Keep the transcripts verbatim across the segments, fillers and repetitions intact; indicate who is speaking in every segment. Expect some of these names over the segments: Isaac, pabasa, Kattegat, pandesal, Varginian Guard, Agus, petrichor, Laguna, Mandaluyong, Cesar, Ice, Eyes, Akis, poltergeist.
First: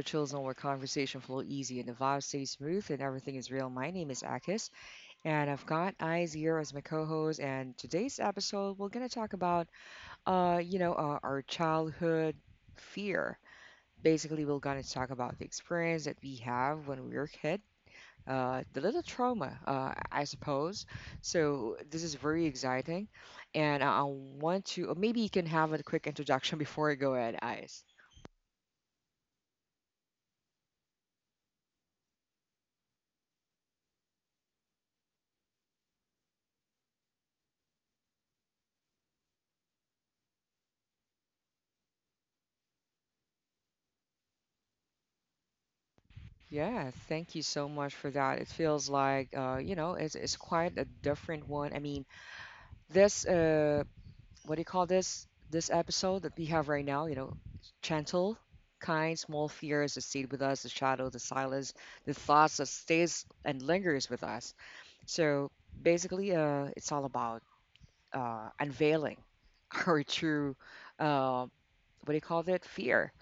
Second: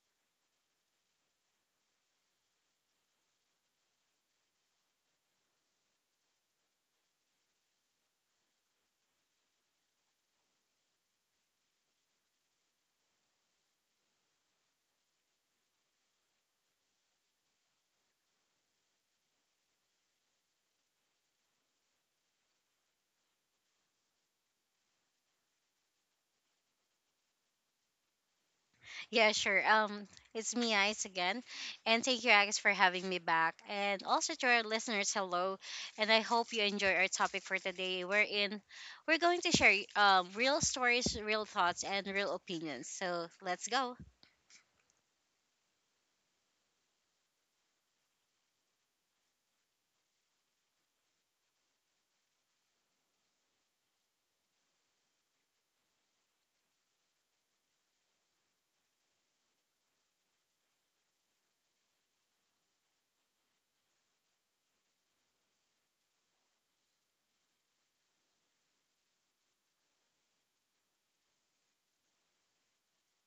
Speaker 1: a chill zone where conversation flow easy and the vibe stays smooth and everything is real. My name is Akis, and I've got Eyes here as my co-host. And today's episode, we're gonna talk about, uh, you know, uh, our childhood fear. Basically, we're gonna talk about the experience that we have when we were a kid, uh, the little trauma, uh, I suppose. So this is very exciting, and I I want to. Maybe you can have a quick introduction before I go ahead, Eyes.
Speaker 2: Yeah, sure. Um, it's me, Ice, again. And thank you, Agus, for having me back. And also to our listeners, hello. And I hope you enjoy our topic for today. We're in, we're going to share um, real stories, real thoughts, and real opinions. So let's go.
Speaker 1: Yeah, thank you so much for that. It feels like uh, you know, it's it's quite a different one. I mean, this uh what do you call this? This episode that we have right now, you know, gentle, kind, small fears that stayed with us, the shadow, the silence, the thoughts that stays and lingers with us. So basically, uh, it's all about uh unveiling our true uh what do you call that? Fear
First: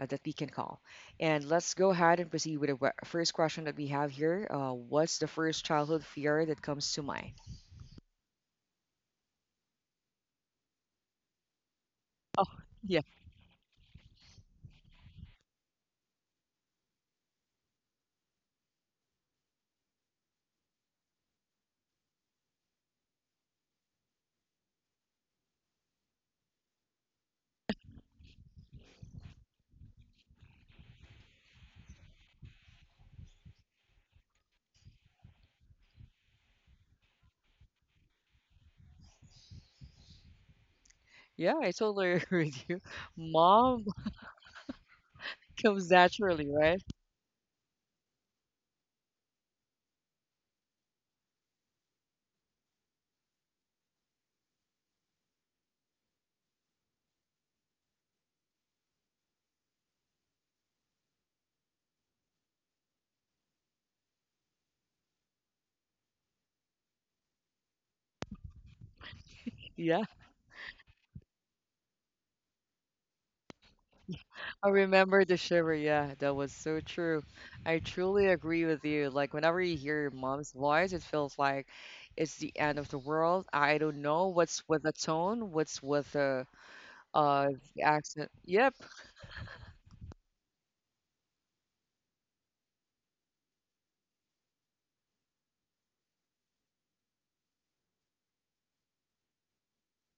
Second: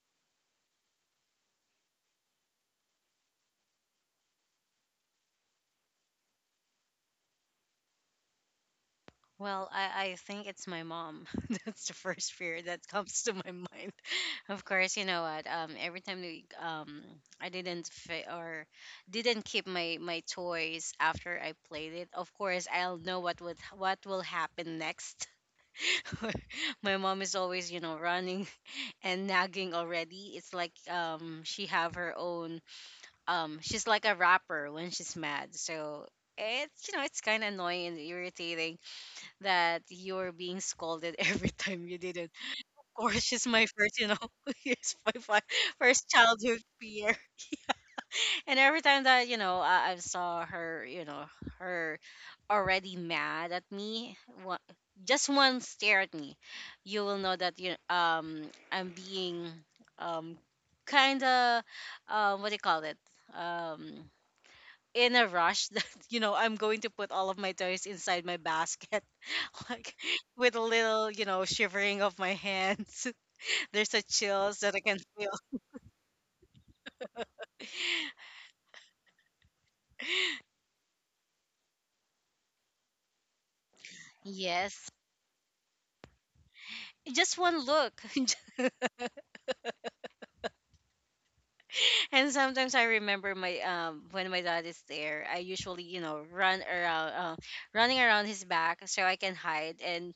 Speaker 1: uh, that we can call. And let's go ahead and proceed with the we- first question that we have here. Uh, what's the first childhood fear that comes to mind?
Speaker 2: Well, I, I think it's my mom. That's the first
Speaker 1: Oh,
Speaker 2: fear that
Speaker 1: yeah,
Speaker 2: comes to my mind. Of course, you know what? Um, every time we, um, I didn't fit or didn't keep my my toys after I played it. Of course, I'll know what would what will happen next. My mom is always, you know, running and nagging already. It's like um, she have her own. Um, she's like a rapper when she's mad. So it's, you know, it's kind of annoying and irritating that you're being scolded every
Speaker 1: yeah, I
Speaker 2: time you
Speaker 1: totally
Speaker 2: did it.
Speaker 1: agree with you.
Speaker 2: Of course, she's my
Speaker 1: Mom
Speaker 2: first, you know, she's my fi-
Speaker 1: comes
Speaker 2: first
Speaker 1: naturally,
Speaker 2: childhood
Speaker 1: right?
Speaker 2: peer. And every time that, you know, I, I saw her, you know, her already mad at me, one, just one stare at me, you will know that you um I'm being um kind of um what do you call it? Um in a rush that you know I'm going to put all of my toys inside my basket, like
Speaker 1: Yeah,
Speaker 2: with a little, you know, shivering of my hands. There's a chills
Speaker 1: I
Speaker 2: that I can
Speaker 1: remember the
Speaker 2: feel.
Speaker 1: shiver. Yeah, that was so true. I truly agree with you. Like, whenever you hear your mom's voice, it feels like it's the end of the world. I don't know what's with the
Speaker 2: Yes,
Speaker 1: tone, what's with the
Speaker 2: just
Speaker 1: uh
Speaker 2: one
Speaker 1: the
Speaker 2: look.
Speaker 1: accent. Yep.
Speaker 2: And sometimes I remember my um when my dad is there, I usually, you know, run around, uh, running around his back so I can hide, and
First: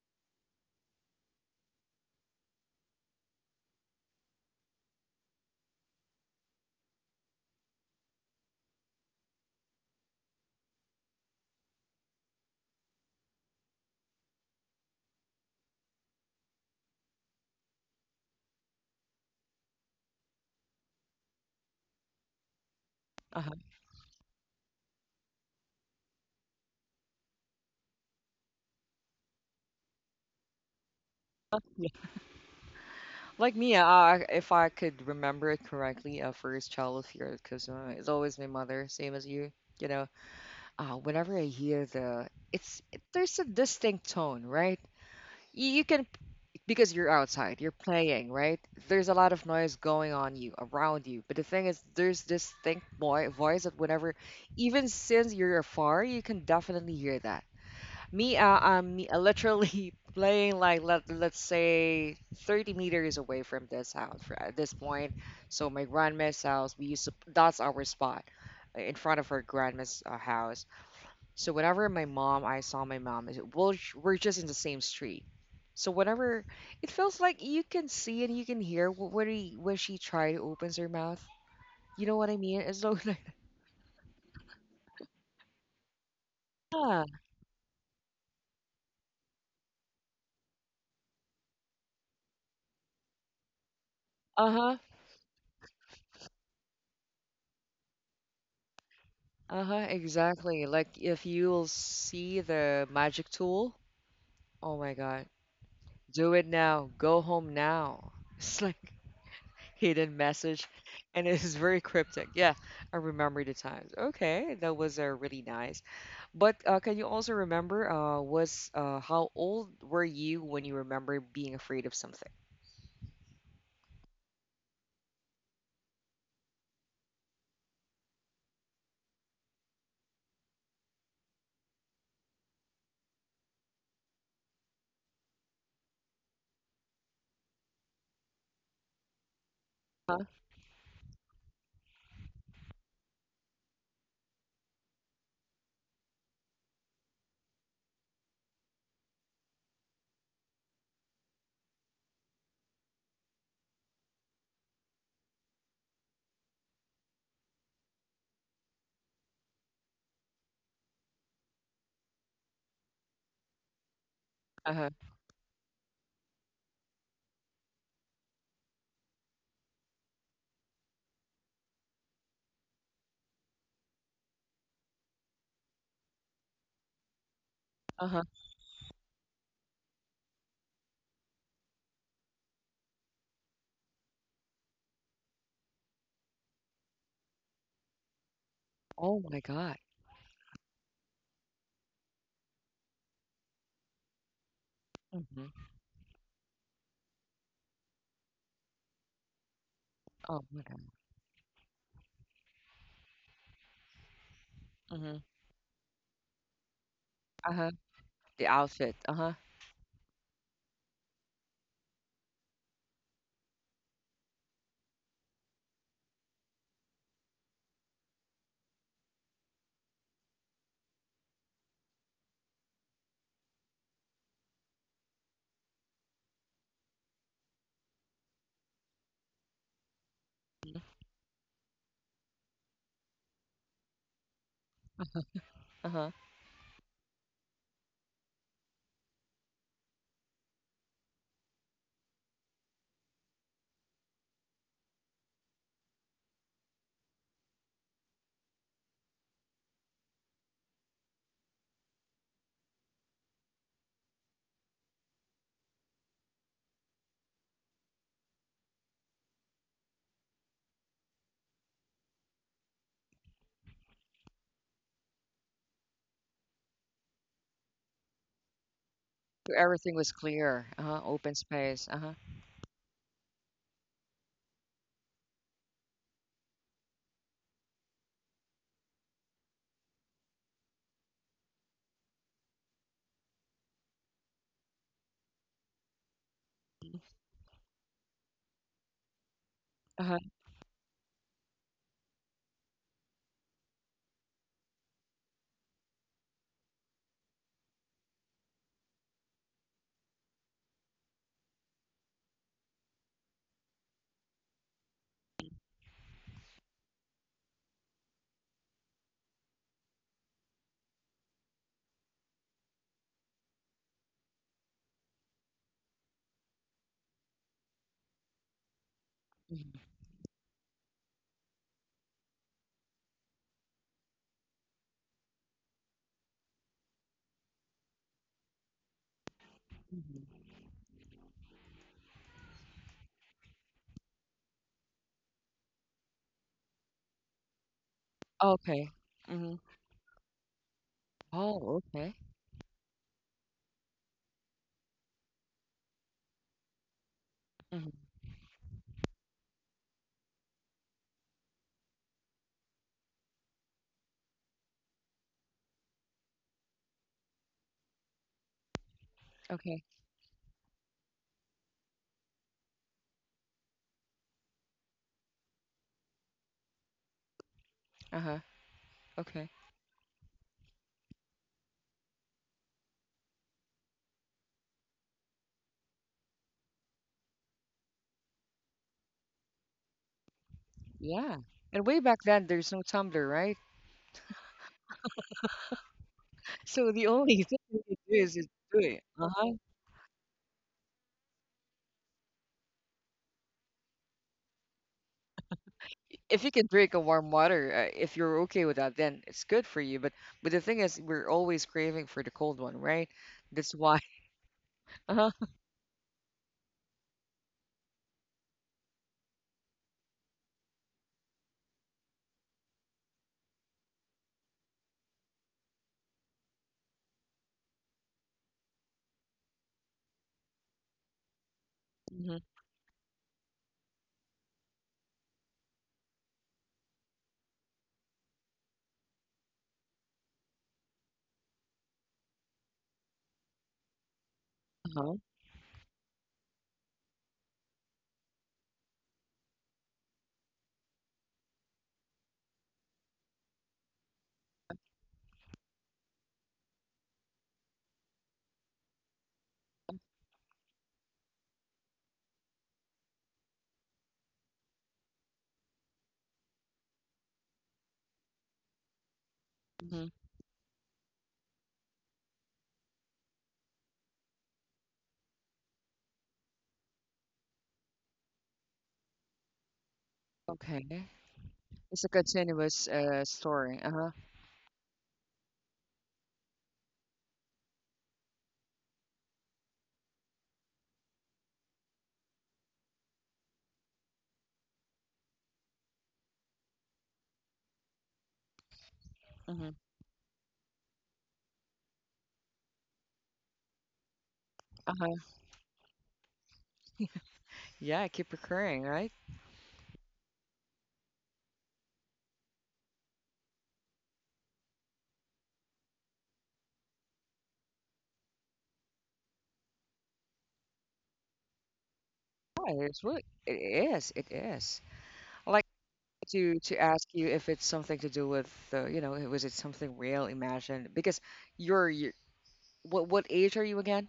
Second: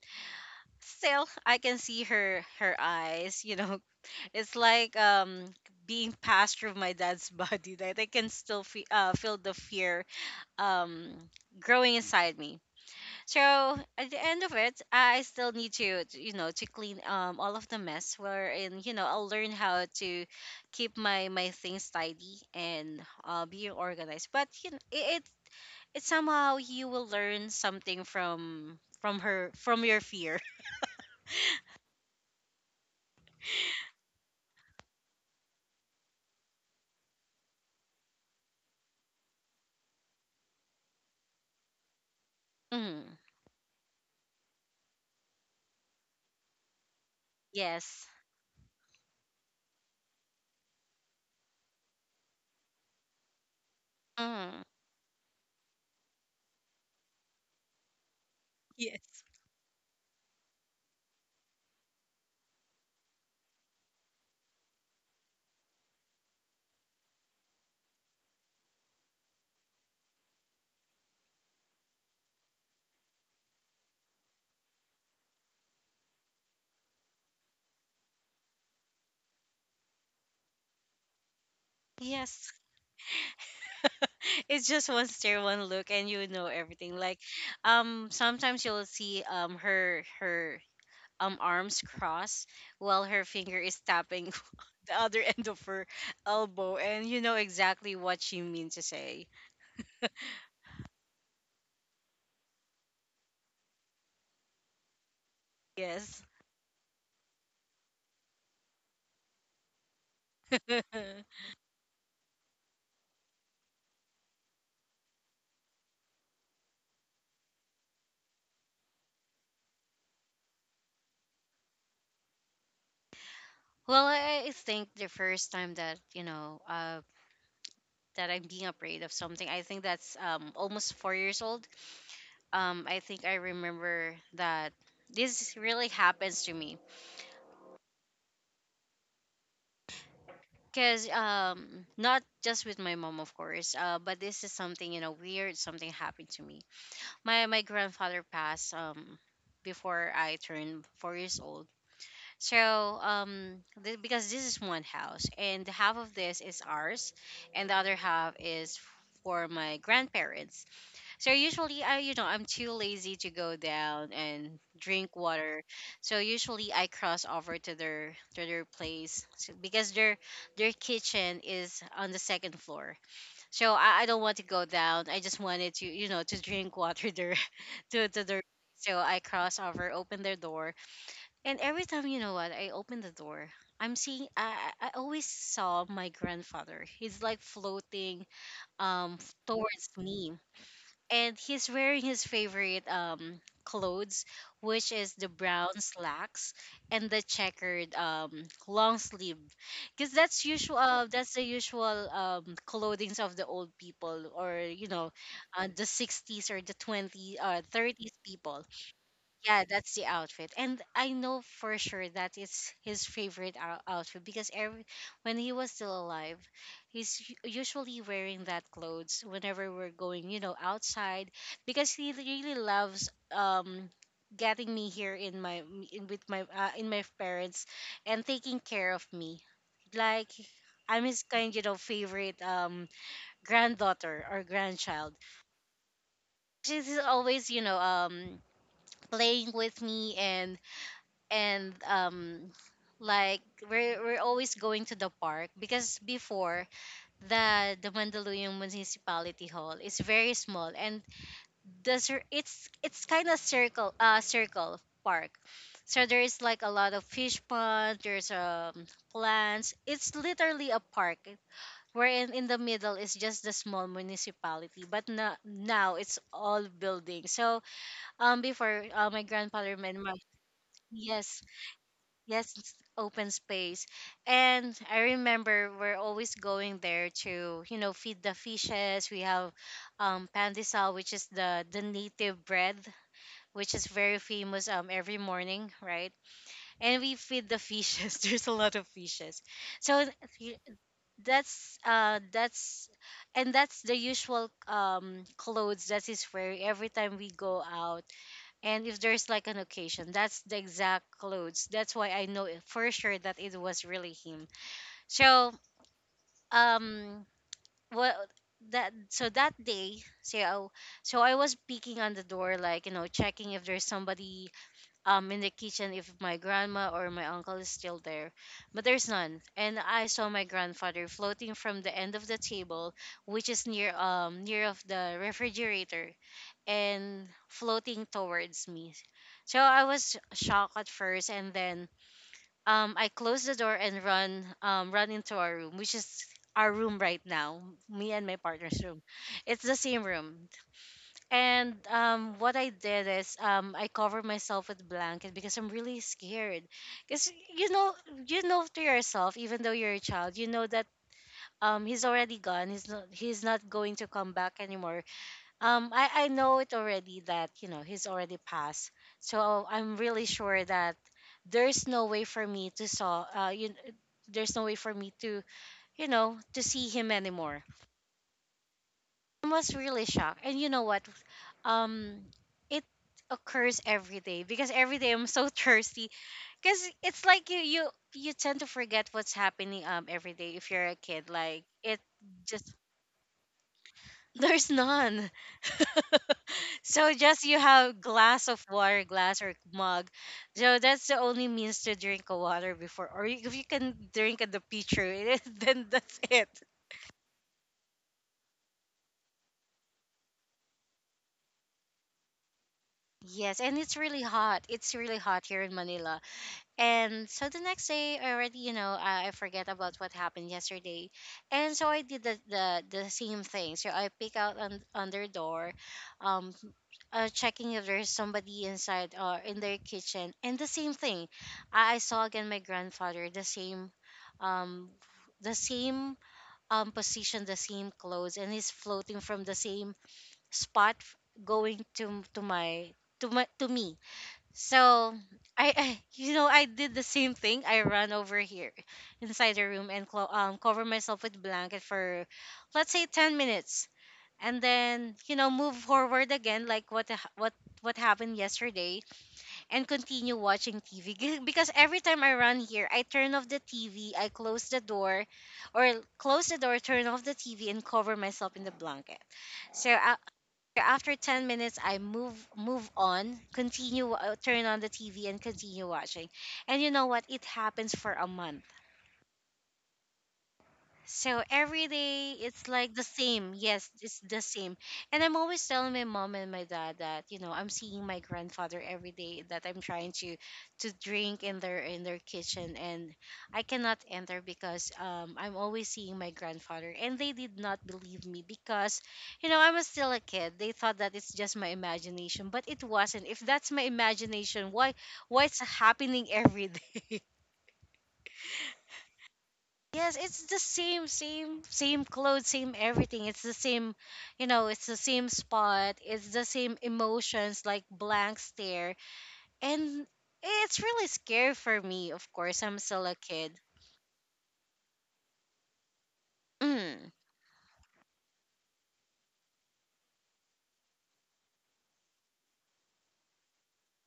Speaker 2: still I can see her her eyes, you know. It's like um being passed through my dad's body that I can still fe- uh, feel the fear um growing inside me. So at the end of it, I still need to to, you know, to clean um all of the mess, wherein, you know, I'll learn how to keep my my things tidy and uh
Speaker 1: Uh-huh.
Speaker 2: being organized. But you know it, it it's somehow you will learn something from from her, from your fear.
Speaker 1: Like me, uh, if I could remember it correctly, uh, first childhood fear, because uh, it's always my mother, same as you. You know, uh, whenever I hear the, it's it,
Speaker 2: Mhm.
Speaker 1: there's a distinct tone, right? You, you can because you're outside, you're
Speaker 2: Yes.
Speaker 1: playing, right? There's a lot of noise going on you around you, but the thing is, there's this distinct boy voice that whenever,
Speaker 2: Mhm.
Speaker 1: even since you're afar, you can definitely hear that. Me, uh, I'm me- uh,
Speaker 2: Yes.
Speaker 1: literally playing like let let's say thirty meters away from this house fr- at this point. So my grandma's house, we used to that's our spot uh, in front of her grandma's uh, house. So whenever my mom, I saw my mom, is- we'll, sh- we're just in the same street. So whenever it feels like you can see and you can hear wh- when he, when she try to opens her mouth. You know what I
Speaker 2: Yes.
Speaker 1: mean? It's so like,
Speaker 2: It's just one stare, one look, and you know everything.
Speaker 1: yeah,
Speaker 2: Like, um, sometimes you'll see um her her um arms crossed while her finger is tapping
Speaker 1: uh-huh.
Speaker 2: the other end of her elbow, and you know exactly what she means to say.
Speaker 1: Uh-huh, exactly. Like if you'll see the magic tool, oh my God,
Speaker 2: Yes.
Speaker 1: do it now, go home now. It's like hidden message
Speaker 2: Well,
Speaker 1: and it is very cryptic. Yeah, I remember the times. Okay, that was uh, really nice. But uh, can you also remember uh was uh how old were you when you remember being afraid of something?
Speaker 2: I, I think the first time that, you know, uh that I'm being afraid of something, I think that's um almost four years old. Um, I think I remember that this really happens to me.
Speaker 1: Huh?
Speaker 2: Because um, not just with my mom, of course, uh, but this is something, you know, weird. Something happened to me. My my grandfather passed um before I turned four years old. So um, th- because this is one house, and half of this is ours, and the other half is for my grandparents. So usually I, you know, I'm too lazy to go down and
Speaker 1: Uh-huh.
Speaker 2: drink water. So usually I cross over to their to their place, so, because their their kitchen is on the second floor. So I, I don't want to go down. I just wanted to, you know, to drink water there to
Speaker 1: Uh-huh.
Speaker 2: to their. So I cross over, open their door, and every time, you know what, I open the door, I'm seeing I I I always saw my grandfather. He's like floating um
Speaker 1: Oh my God.
Speaker 2: towards me, and he's wearing his favorite um clothes, which is the
Speaker 1: Mm-hmm.
Speaker 2: brown slacks and the checkered um long sleeve, because
Speaker 1: Oh
Speaker 2: that's
Speaker 1: my
Speaker 2: usual,
Speaker 1: God.
Speaker 2: uh, that's the usual um clothings of the old people, or you know,
Speaker 1: Mm-hmm.
Speaker 2: uh, the sixties or the twenties uh
Speaker 1: Uh-huh.
Speaker 2: thirties
Speaker 1: The
Speaker 2: people.
Speaker 1: outfit. Uh-huh.
Speaker 2: Yeah, that's the outfit. And I know for sure that it's his favorite ou- outfit, because every when he was still alive, he's u- usually wearing that clothes whenever we're going, you know, outside, because he really loves um getting me here in my, in, with my uh, in my parents, and taking care of me. Like,
Speaker 1: Mm-hmm.
Speaker 2: I'm his kind, you know, favorite um granddaughter or grandchild.
Speaker 1: Uh-huh.
Speaker 2: She's always, you know, um playing with me, and and um like we're we're always going to the park, because before, the the Mandaluyong municipality hall is very small, and the cir- it's it's kind of circle uh circle park, so there is like a lot of fish pond, there's um plants, it's literally a park, wherein in the middle is just the small municipality, but no, now it's all building. So um before uh, my
Speaker 1: So
Speaker 2: grandfather
Speaker 1: everything
Speaker 2: and
Speaker 1: was
Speaker 2: my
Speaker 1: clear. Uh-huh. Open
Speaker 2: yes.
Speaker 1: space. Uh-huh.
Speaker 2: Yes, it's open space. And I remember we're always going there to, you know, feed the fishes. We have um pandesal, which is the the native bread, which is very famous um every morning, right? And we feed the fishes. There's a lot of fishes. So
Speaker 1: Uh-huh.
Speaker 2: y- that's uh that's and that's the usual um clothes that is wearing every time we go out, and if there's like an occasion, that's the exact clothes. That's why I know it for sure that it was really him. So um what that so that day, so so I was peeking on the door, like, you know, checking if there's somebody um in the kitchen, if my grandma or my uncle is still there, but there's none. And
Speaker 1: Mhm,
Speaker 2: I saw my grandfather floating from the end of the table, which is near um near of the refrigerator, and floating towards me. So I was
Speaker 1: mhm.
Speaker 2: shocked at first, and then um I closed the door and run um run into our room, which is our room right now, me and my partner's
Speaker 1: Okay.
Speaker 2: room.
Speaker 1: Mm-hmm.
Speaker 2: It's the same room.
Speaker 1: Oh,
Speaker 2: And
Speaker 1: okay.
Speaker 2: um, what I did is, um, I covered myself with blanket because I'm really scared. Because you
Speaker 1: Hmm.
Speaker 2: know, you know to yourself, even though you're a child, you know that, um, he's already gone. He's not. He's not going to come back anymore. Um, I I know it already that, you know, he's already passed. So
Speaker 1: Okay.
Speaker 2: I'm really sure that there's no way for me to saw. Uh, you, there's no way for me to, you know, to see him anymore.
Speaker 1: Uh-huh.
Speaker 2: I
Speaker 1: Okay.
Speaker 2: was really shocked. And you know what? Um, it occurs every day, because every day I'm so thirsty. Because it's like you you you tend to forget what's happening um every day if you're a kid.
Speaker 1: Yeah.
Speaker 2: Like
Speaker 1: And way
Speaker 2: it
Speaker 1: back then,
Speaker 2: Just
Speaker 1: there's no tumbler, right?
Speaker 2: there's none.
Speaker 1: So the
Speaker 2: So
Speaker 1: only
Speaker 2: just
Speaker 1: thing
Speaker 2: you
Speaker 1: you can
Speaker 2: have
Speaker 1: do is just
Speaker 2: glass of
Speaker 1: do it.
Speaker 2: water, glass
Speaker 1: Uh-huh.
Speaker 2: or mug. So that's the only means to drink a water before, or if you can drink at the pitcher, then that's
Speaker 1: If
Speaker 2: it.
Speaker 1: you can drink a warm water, uh, if you're okay with that, then it's good for you. But but the thing is, we're always craving for the cold one, right?
Speaker 2: Yes,
Speaker 1: That's
Speaker 2: and
Speaker 1: why.
Speaker 2: it's really hot. It's really
Speaker 1: Uh-huh.
Speaker 2: hot here in Manila. And so the next day, I already, you know, I I forget about what happened yesterday. And so I did the, the, the same thing. So I pick out on, on their door, um, uh, checking if there's somebody inside or in their kitchen. And the same thing, I, I saw
Speaker 1: Hmm.
Speaker 2: again my grandfather, the same, um, the same um, position, the same clothes, and he's floating from the same spot, f- going to to my to my to me. So
Speaker 1: Uh-huh.
Speaker 2: I, I, you know, I did the same thing. I ran over here inside the room and clo- um, cover myself with blanket for, let's say, ten minutes, and then, you know, move forward again, like what ha- what what happened yesterday, and continue watching T V. Because every time I run here, I turn off the T V, I close the door, or close the door, turn off the T V, and cover myself in the blanket. So
Speaker 1: Hmm.
Speaker 2: I, after ten minutes, I move move on, continue, uh, turn on the T V and continue watching. And you know what? It happens for a month.
Speaker 1: Okay.
Speaker 2: So every
Speaker 1: It's a
Speaker 2: day it's
Speaker 1: continuous
Speaker 2: like the
Speaker 1: uh,
Speaker 2: same.
Speaker 1: story.
Speaker 2: Yes,
Speaker 1: Uh-huh.
Speaker 2: it's the same. And I'm always telling my mom and my dad that, you know, I'm seeing my grandfather every day, that I'm trying to to drink in their in their kitchen, and I cannot enter because um I'm always seeing my grandfather, and they did not believe me because, you know, I
Speaker 1: Hmm.
Speaker 2: was still a kid. They thought that it's just my imagination, but it wasn't. If that's my imagination, why
Speaker 1: Uh-huh.
Speaker 2: why it's happening every day?
Speaker 1: Yeah, keep recurring, right?
Speaker 2: Yes, it's the same, same, same clothes, same everything. It's the same, you know, it's the same spot, it's the same emotions, like blank stare. And it's really scary for me, of course. I'm
Speaker 1: Yeah, it's
Speaker 2: still a
Speaker 1: what it
Speaker 2: kid.
Speaker 1: is. It is. I like to to ask
Speaker 2: Mm.
Speaker 1: you if it's something to do with uh, you know, was it something real, imagined? Because you're, you what what age are you again?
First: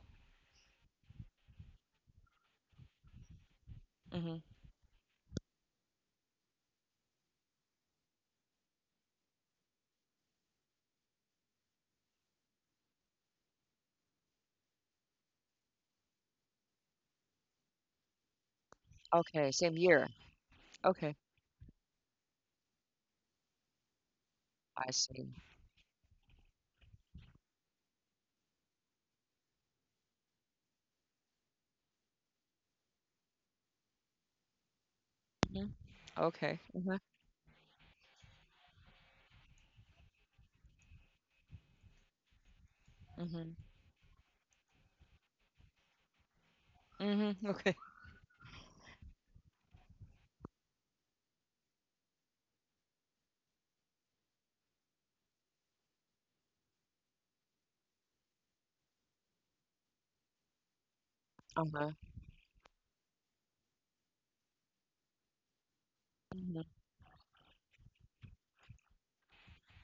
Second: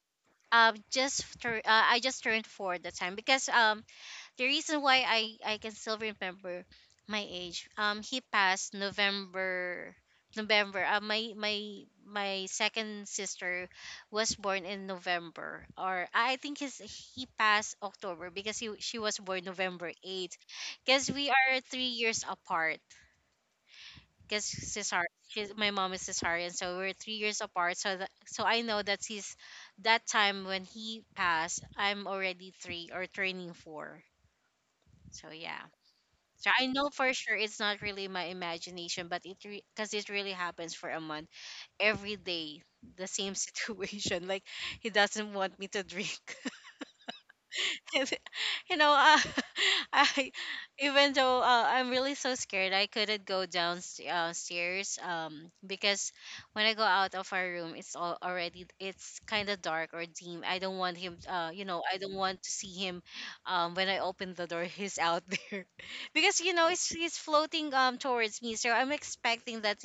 Speaker 2: Uh, just tur- uh, I just turned four at the time, because um
Speaker 1: Hmm.
Speaker 2: the reason why I I can still remember my age. Um, he passed November November. Uh, my my my second sister was born in November, or I think his he passed October, because he she was born
Speaker 1: Okay, same
Speaker 2: November
Speaker 1: year.
Speaker 2: eighth. Because
Speaker 1: Okay,
Speaker 2: we are three years apart. Because
Speaker 1: I
Speaker 2: Cesar,
Speaker 1: see.
Speaker 2: she's, my mom is Cesarian, so we're three years apart. So that, so I know that he's that time when he passed, I'm already three or turning four. So yeah.
Speaker 1: Hmm.
Speaker 2: So
Speaker 1: Okay.
Speaker 2: I know
Speaker 1: Hmm.
Speaker 2: for sure it's not really my imagination, but it because it really happens for a month every day, the same
Speaker 1: Hmm.
Speaker 2: situation. Like he doesn't want me to drink.
Speaker 1: Hmm. Okay.
Speaker 2: you know, uh, I even though uh, I'm really so scared, I couldn't go downstairs um because when I go out of our room, it's all already it's kind of dark or dim. I don't want him. Uh, you know,
Speaker 1: Uh-huh.
Speaker 2: I don't want to see him. Um, when I open the door, he's out there because you know
Speaker 1: Hmm.
Speaker 2: it's he's floating um towards me, so I'm expecting that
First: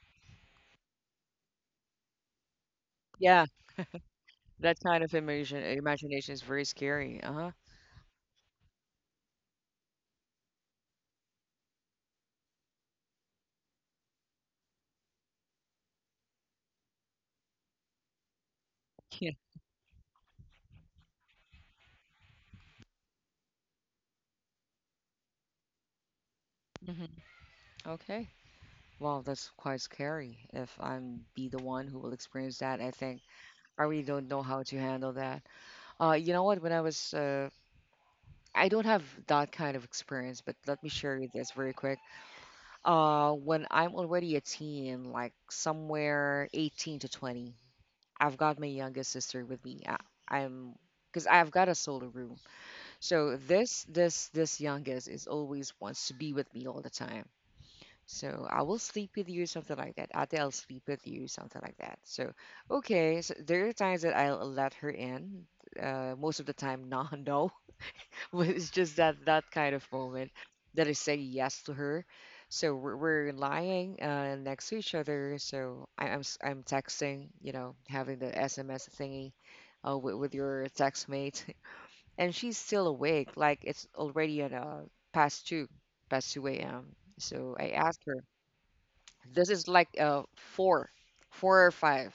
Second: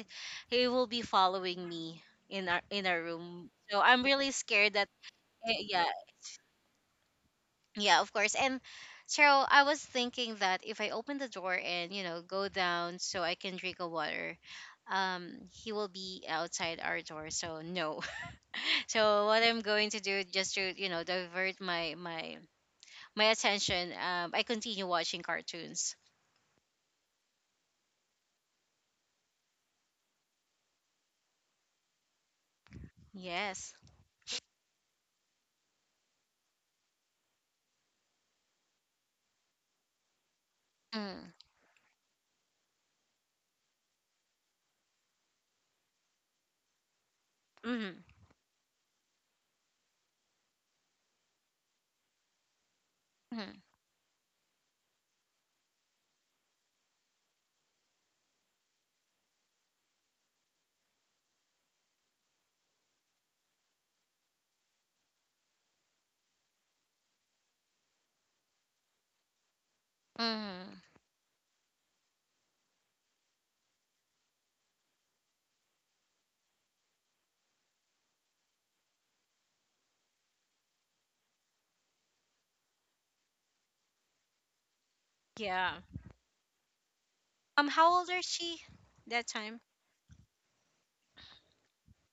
Speaker 2: he will be following me in our in our
Speaker 1: Yeah,
Speaker 2: room. So I'm really scared
Speaker 1: that
Speaker 2: that.
Speaker 1: kind of
Speaker 2: Eh,
Speaker 1: imagine
Speaker 2: yeah,
Speaker 1: imagination is very scary. Uh-huh.
Speaker 2: yeah, of course. And Cheryl, I was thinking that if I open the door and, you know, go down so I can drink a water, um, he will be outside our door. So no. So
Speaker 1: Yeah.
Speaker 2: what I'm going to do just to, you know, divert my my my attention, um, I continue watching cartoons.
Speaker 1: Hmm. Okay. Well, that's quite scary. If I'm be the one who will experience that, I think
Speaker 2: Yes.
Speaker 1: I really don't know how to handle that. Uh, you know what? When I was, uh, I don't have that kind of experience, but let me share you
Speaker 2: Mm.
Speaker 1: this very quick. Uh, when I'm already a teen, like somewhere eighteen to twenty,
Speaker 2: Mm-hmm.
Speaker 1: I've got my youngest sister with me. I, I'm because I've got a solo room. So
Speaker 2: Mm-hmm.
Speaker 1: this this this youngest is always wants to be with me all the time. So I will sleep with you, something like that. Ate, I'll sleep with you, something like that. So, okay, so there are times that I'll let her in. Uh, most of the time, no, no. But it's just that that kind of moment that
Speaker 2: Mm-hmm.
Speaker 1: I say yes to her. So we're, we're lying uh, next to each other. So I, I'm s- I'm texting, you know, having the S M S thingy uh, with, with your text mate, and she's still awake. Like it's already at uh, past two,
Speaker 2: Yeah.
Speaker 1: past two a m. So I
Speaker 2: Um, how
Speaker 1: asked
Speaker 2: old
Speaker 1: her
Speaker 2: is she that
Speaker 1: this
Speaker 2: time?
Speaker 1: is like uh four four or five.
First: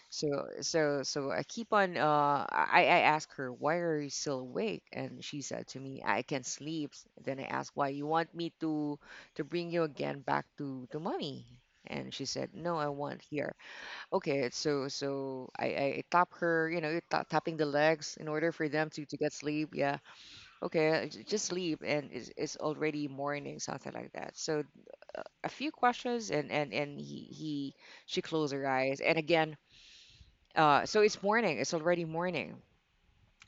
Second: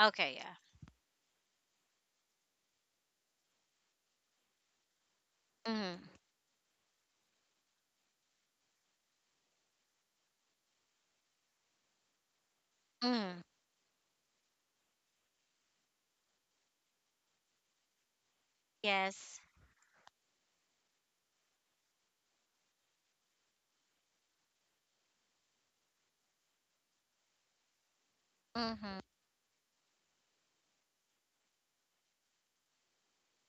Speaker 2: Okay,
Speaker 1: So
Speaker 2: yeah.
Speaker 1: so so I keep on uh I I ask her, why are you still awake? And she said to me,
Speaker 2: Mm-hmm.
Speaker 1: I can't sleep. Then I asked, why, you want me to to bring you again back to to mommy? And she said no, I want
Speaker 2: Mm-hmm.
Speaker 1: here. Okay, so so i i tap her, you know, ta- tapping the legs in order for them to to get
Speaker 2: Yes.
Speaker 1: sleep. Yeah, okay, j- just sleep and it's, it's already morning something like that. So a few questions and and and he he she closed her
Speaker 2: Mm-hmm.
Speaker 1: eyes and again. Uh so it's morning, it's already morning.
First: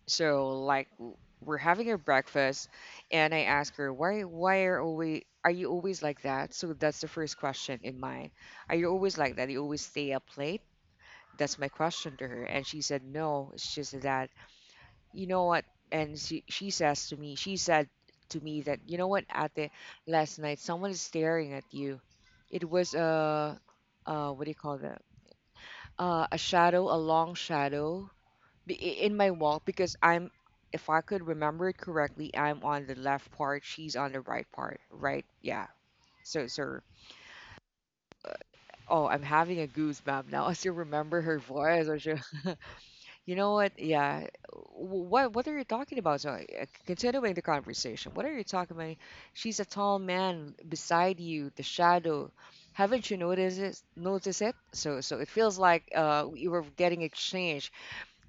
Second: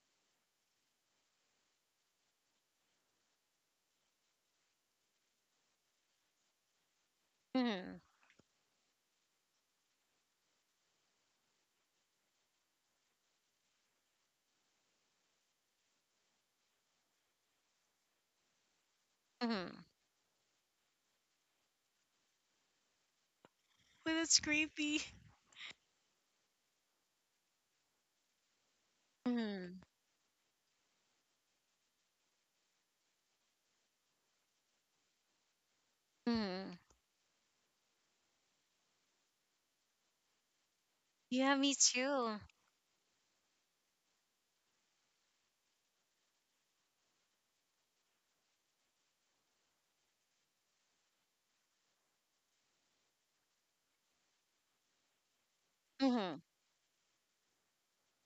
Speaker 1: So like w- we're having a breakfast and I ask her, why why are always are you always like that? So that's the first question
Speaker 2: Mm-hmm.
Speaker 1: in mind. Are you always like that, you always stay up late? That's my question to her. And she said no, it's just that you know what? And she, she says to me, she said to me that, you know what, Ate, last night someone is staring at you. It was a,
Speaker 2: But
Speaker 1: uh,
Speaker 2: that's
Speaker 1: what do you call that?
Speaker 2: creepy.
Speaker 1: Uh, a shadow, a long shadow b- i- in my wall
Speaker 2: Mm,
Speaker 1: because I'm, if I could remember it correctly, I'm on the left part, she's on the right part, right? Yeah. So,
Speaker 2: mm.
Speaker 1: sir, oh, I'm having a goosebump now. I still remember her
Speaker 2: Yeah, me
Speaker 1: voice.
Speaker 2: too.
Speaker 1: You know what? Yeah. W- What What are you talking about? So, uh, continuing the conversation, what are you talking about? She's a tall man beside you, the shadow. Haven't you noticed it? Notice it? So, so it feels like uh,
Speaker 2: Mm,
Speaker 1: you were getting exchanged.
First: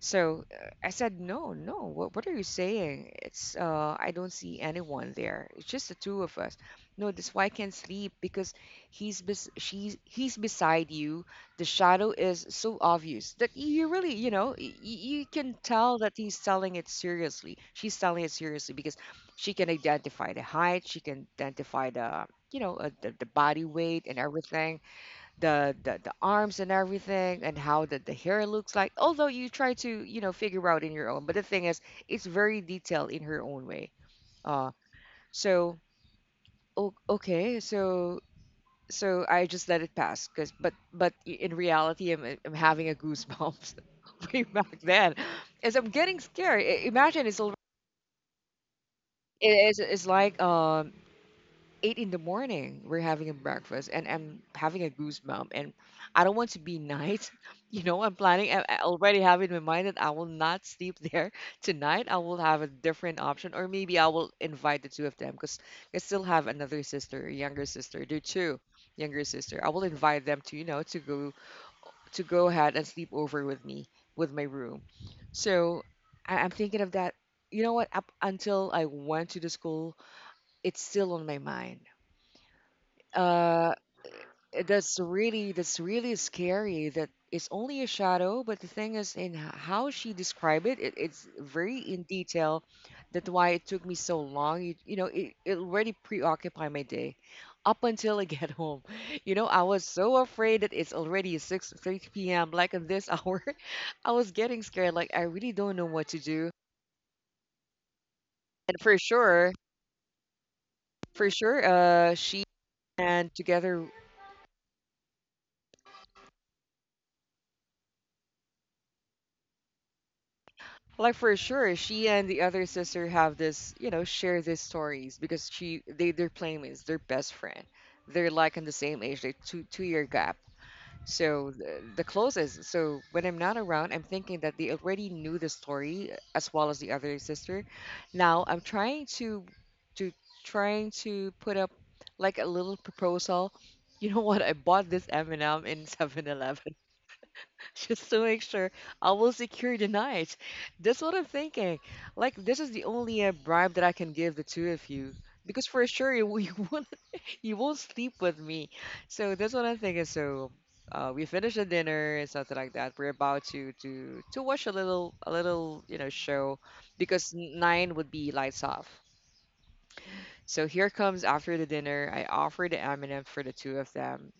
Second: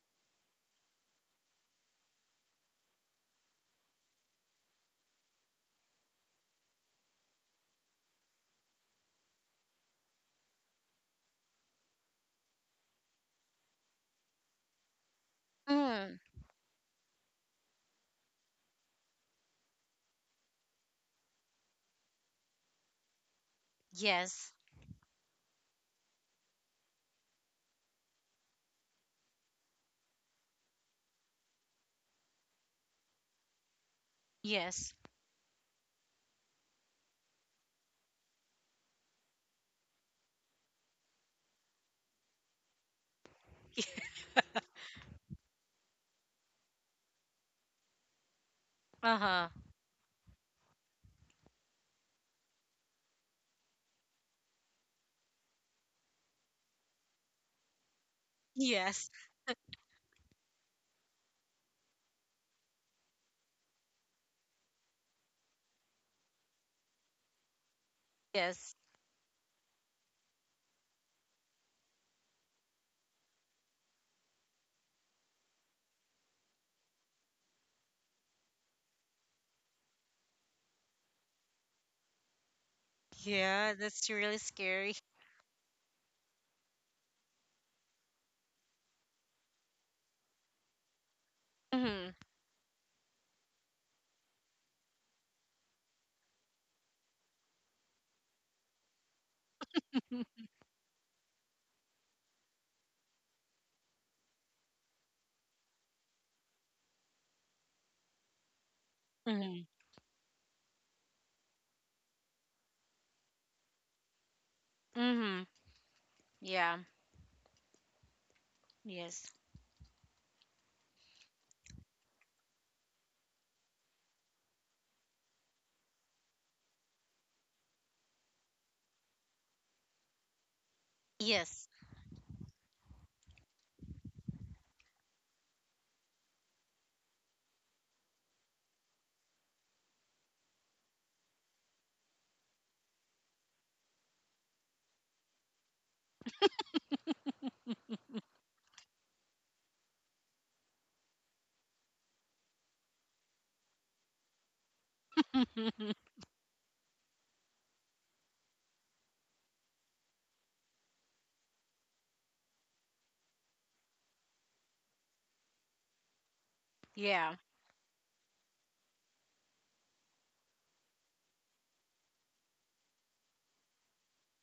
Speaker 1: So uh, I said, "No, no. What what are you saying? It's uh I don't see anyone there. It's just the two of us. No, this why I can't sleep because he's bes she's he's beside you. The shadow is so obvious that you really, you know, y- y- you can tell that
Speaker 2: mm.
Speaker 1: he's telling it seriously. She's telling it seriously because she can identify the height, she can identify the, you know, uh, the, the body weight and
Speaker 2: Yes,
Speaker 1: everything the the, the arms and everything and how the, the hair looks like, although you try to you know figure out in your own. But the thing is it's very detailed in her own way. uh
Speaker 2: yes.
Speaker 1: so o- okay, so so I just let it pass because but but i- in reality i'm, I'm having a goosebumps way back then as I'm getting scared. I- imagine it's al-
Speaker 2: Uh-huh.
Speaker 1: it is, it's like um eight in the morning we're having a breakfast and I'm having a goosebump and I don't want to be night. You know, i'm planning i, I
Speaker 2: Yes,
Speaker 1: already have in my mind that I will not sleep there tonight. I will have a different option, or maybe I will invite the two of them because I still have another sister, a younger sister. There are two
Speaker 2: yes.
Speaker 1: younger sister, I will invite them to, you know, to go to go ahead and sleep over with me with my room. So I, I'm thinking of that. You know what, up until I went to the school it's still on my mind.
Speaker 2: Yeah,
Speaker 1: uh,
Speaker 2: that's really scary.
Speaker 1: that's really that's really scary. That it's only a shadow, but the thing is, in h- how she described it, it, it's very in
Speaker 2: Mm-hmm.
Speaker 1: detail. That's why it took me so long. You, you know, it, it already preoccupied my day, up until I get home. You know, I was so afraid that it's already six thirty p m. Like at this hour, I was getting scared. Like I really don't know what to do. And for sure,
Speaker 2: Mm-hmm.
Speaker 1: for sure, uh, she and together.
Speaker 2: Mm-hmm. Yeah, yes.
Speaker 1: Like for sure, she and the other sister have this, you know, share these stories because she they they're playmates, they're best friend. They're like in the same age, they two two year gap. So
Speaker 2: Yes.
Speaker 1: the, the closest. So when I'm not around, I'm thinking that they already knew the story as well as the other sister. Now I'm trying to to trying to put up like a little proposal. You know what? I bought this M and M in Seven Eleven. Just to make sure I will secure the night. That's what I'm thinking. Like this is the only uh, bribe that I can give the two of you because for sure you, w- you won't you won't sleep with me. So that's what I'm thinking. So uh, we finish the dinner and something like that. We're about to to to watch a little a little you know show because
Speaker 2: Yeah,
Speaker 1: n- nine would be lights off. So here comes after the dinner. I offer the M and M for the two of them.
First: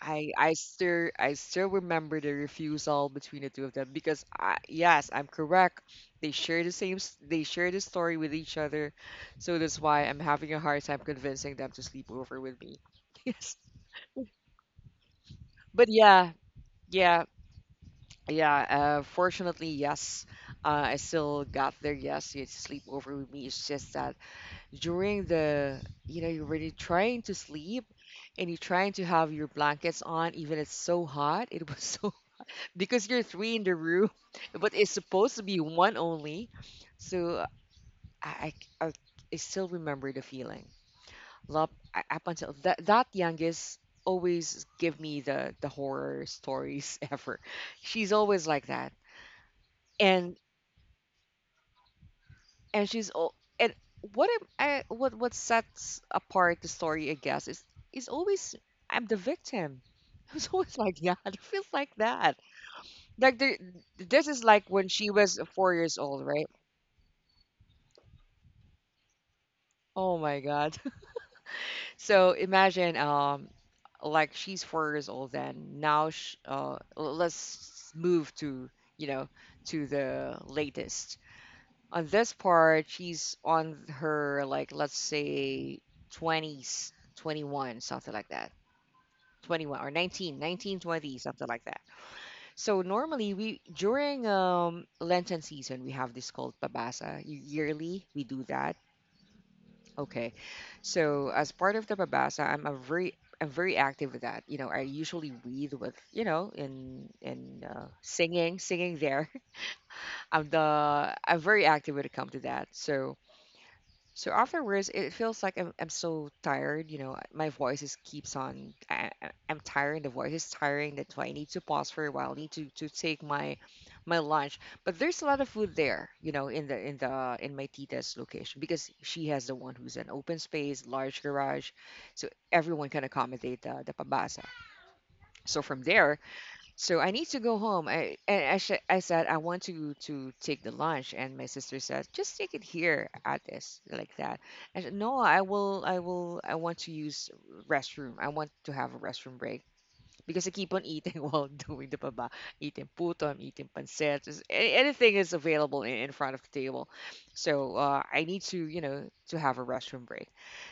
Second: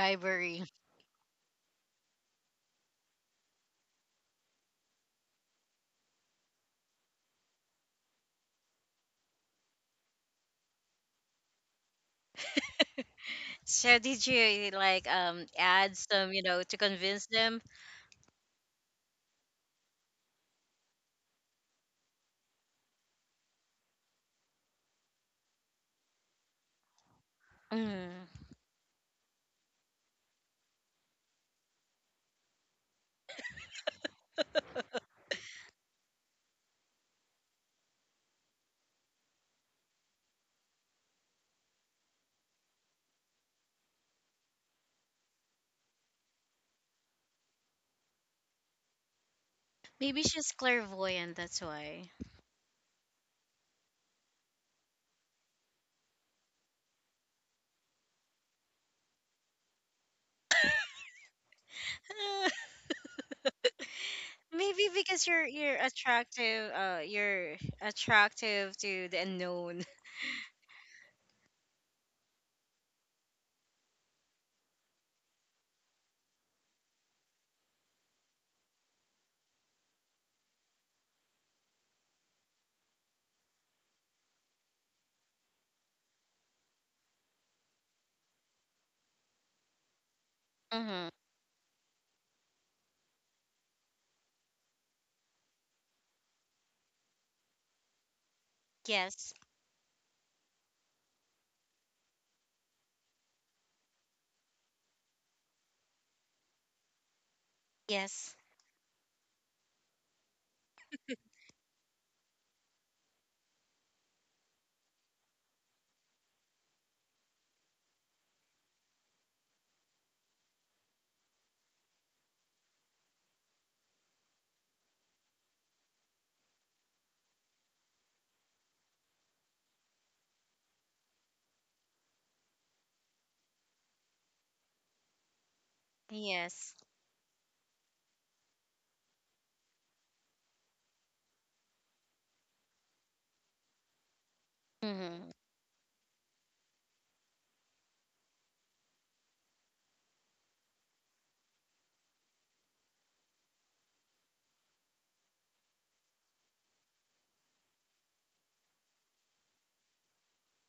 Speaker 1: I I still I still remember the refusal between the two of them because I, yes, I'm correct. They share the same s- they share the story with each other. So that's why I'm having a hard time convincing them to sleep over with me. Yes.
Speaker 2: So did you like um
Speaker 1: But
Speaker 2: add some,
Speaker 1: yeah,
Speaker 2: you know, to
Speaker 1: yeah,
Speaker 2: convince them?
Speaker 1: yeah, uh fortunately, yes. Uh I still got there. Yes, you sleep over with me. It's just that during the you know, you're really trying to sleep
Speaker 2: Mm.
Speaker 1: and you're trying to have your blankets on even it's so hot. It was so because you're three in the room, but it's supposed to be one only. So I, I, I I still remember the feeling. Lop, I- up until that, that youngest always give me the, the horror stories ever. She's always like that.
Speaker 2: Maybe
Speaker 1: And,
Speaker 2: she's clairvoyant, that's why.
Speaker 1: and she's, all and what am I, what, what sets apart the story, I guess, is, is always, I'm the victim. It's always like yeah, it feels like that. Like the, this is like when
Speaker 2: Maybe
Speaker 1: she
Speaker 2: because
Speaker 1: was
Speaker 2: you're
Speaker 1: four
Speaker 2: you're
Speaker 1: years old, right?
Speaker 2: attractive, uh, you're attractive to the unknown.
Speaker 1: Oh my God. So imagine, um, like she's four years old then. Now, sh uh, l- let's move to, you know, to the latest. On this part, she's on her, like, let's say twenties, twenty-one, something like that. twenty-one or nineteen, nineteen,
Speaker 2: Mm-hmm.
Speaker 1: twenty, something like that. So normally we during um Lenten season we have this called babasa. Yearly we do that.
Speaker 2: Yes.
Speaker 1: Okay. So as part of the babasa, I'm a very I'm very active with that. You know, I usually read with, you know, in in uh,
Speaker 2: Yes.
Speaker 1: singing, singing there. I'm the I'm very active when it comes to that. So so afterwards, it feels like I'm, I'm so tired. You know, my voice is keeps on. I, I- I'm tired. The voice is tiring. That's why I need to pause for a while. I need to, to take my my lunch. But there's a lot of food there. You know, in the in the in my tita's location because she has the one who's an open space, large garage, so everyone can accommodate the the pabasa. So from there,
Speaker 2: Yes.
Speaker 1: so I need to go home. I and I, sh- I said I want to to take the lunch, and my sister said just take it here at this like that. I said no,
Speaker 2: Mm-hmm.
Speaker 1: I will, I will, I want to use restroom. I want to have a restroom break because I keep on eating while doing the baba, eating puto, I'm eating pancit, just a- anything is available in, in front of the table. So uh, I need to you know to have a restroom break.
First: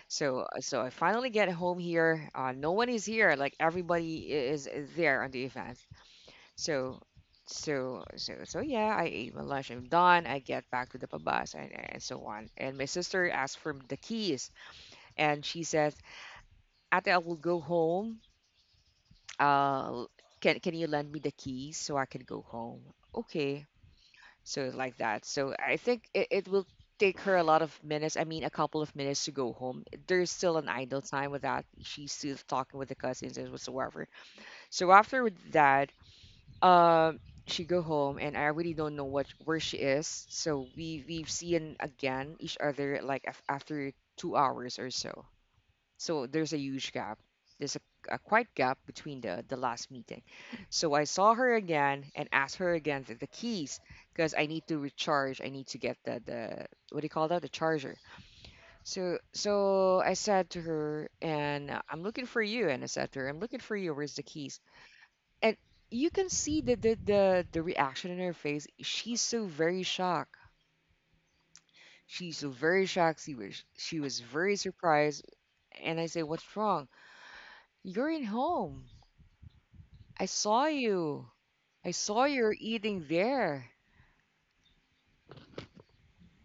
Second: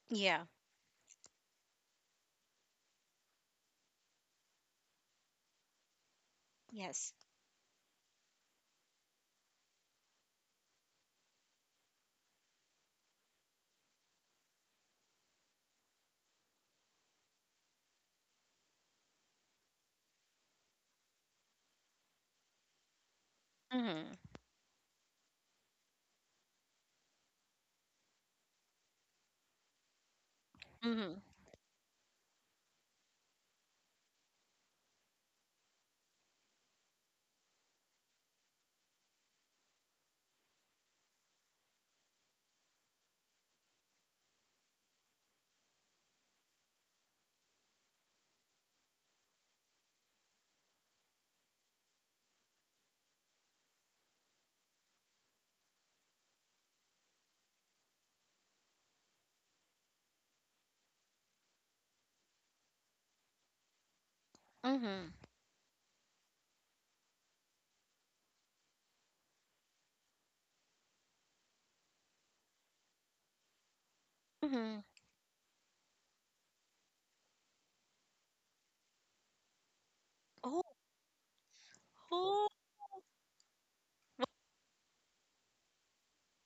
Speaker 1: So
Speaker 2: Yeah.
Speaker 1: uh, so I finally get home here. Uh, no one is here. Like everybody i- is there on the event so,
Speaker 2: Yes.
Speaker 1: so, so, so yeah, I ate my lunch. I'm done. I get back to the pabas and, and so on. And my sister asked for the keys, and she says, "Ate, I will go home. Uh, can can you lend me the keys so I can go home?" Okay,
Speaker 2: Mm-hmm.
Speaker 1: so like that. So I think it, it will take her a lot of minutes. I mean, a couple of minutes to go home. There's still an idle
Speaker 2: Mm-hmm.
Speaker 1: time with that. She's still talking with the cousins and whatsoever. So after with that, um she go home and I really don't know what where she is. So we we've seen again each other like af- after two hours or so. So there's a huge gap. There's a, a quite gap between the the last meeting. So I saw her again and asked her again for the keys because I need to recharge. I need to get the the what do you call that? The charger. So so I said to her and uh, I'm looking for you and I said to her I'm looking for you. Where's the keys?
Speaker 2: Mm-hmm.
Speaker 1: And you can see the the the, the reaction in her face. She's so very shocked. She's so very shocked. She was she was very
Speaker 2: Mm-hmm.
Speaker 1: surprised. And I say, "What's wrong? You're in home. I
Speaker 2: Oh,
Speaker 1: saw you. I saw
Speaker 2: oh,
Speaker 1: you're eating there.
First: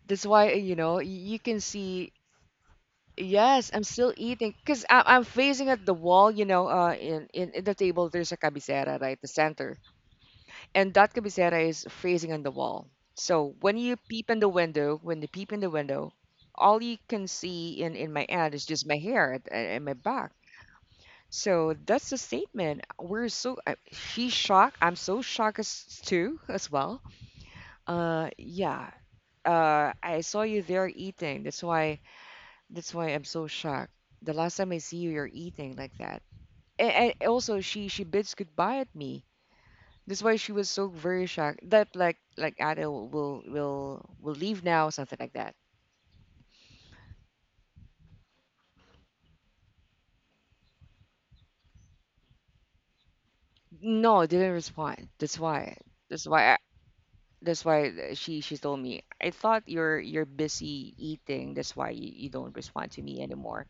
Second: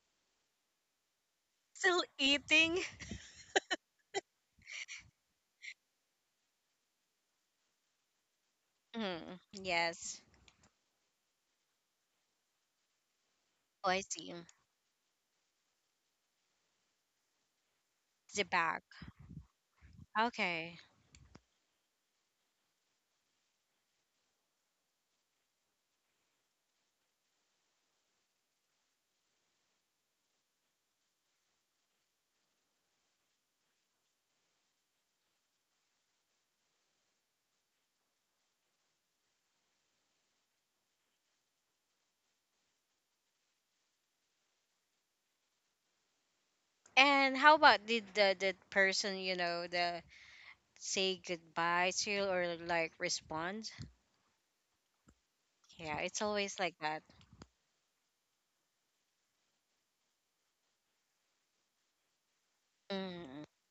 Speaker 1: That's why uh, you know y- you can
Speaker 2: still
Speaker 1: see."
Speaker 2: eating.
Speaker 1: Yes, I'm still eating because I'm facing at the wall, you know, uh, in, in in the table there's a cabecera, right, the
Speaker 2: Mm-hmm.
Speaker 1: center.
Speaker 2: Yes.
Speaker 1: And that cabecera is phrasing on the wall. So when
Speaker 2: Oh,
Speaker 1: you
Speaker 2: I
Speaker 1: peep
Speaker 2: see.
Speaker 1: in the window, when you peep in the window, all you can see in, in my
Speaker 2: The
Speaker 1: aunt is
Speaker 2: back.
Speaker 1: just my hair and, and my back.
Speaker 2: Okay.
Speaker 1: So that's the statement. We're so I- she's shocked. I'm so shocked as too as well. Uh, yeah. Uh, I saw you there eating. That's why. That's why I'm so shocked. The last time I see you, you're eating like that. And, and also, she she bids goodbye at me. That's why she was so very shocked that like like Ada will will will will leave now, something like that.
Speaker 2: And how about did the the person, you know the say goodbye to you or like respond?
Speaker 1: No, didn't respond. That's why.
Speaker 2: Yeah, it's
Speaker 1: That's why.
Speaker 2: always
Speaker 1: I,
Speaker 2: like that.
Speaker 1: that's why th- she she told me. I thought you're you're busy eating. That's why you, you don't respond to me
Speaker 2: Mm-hmm.
Speaker 1: anymore.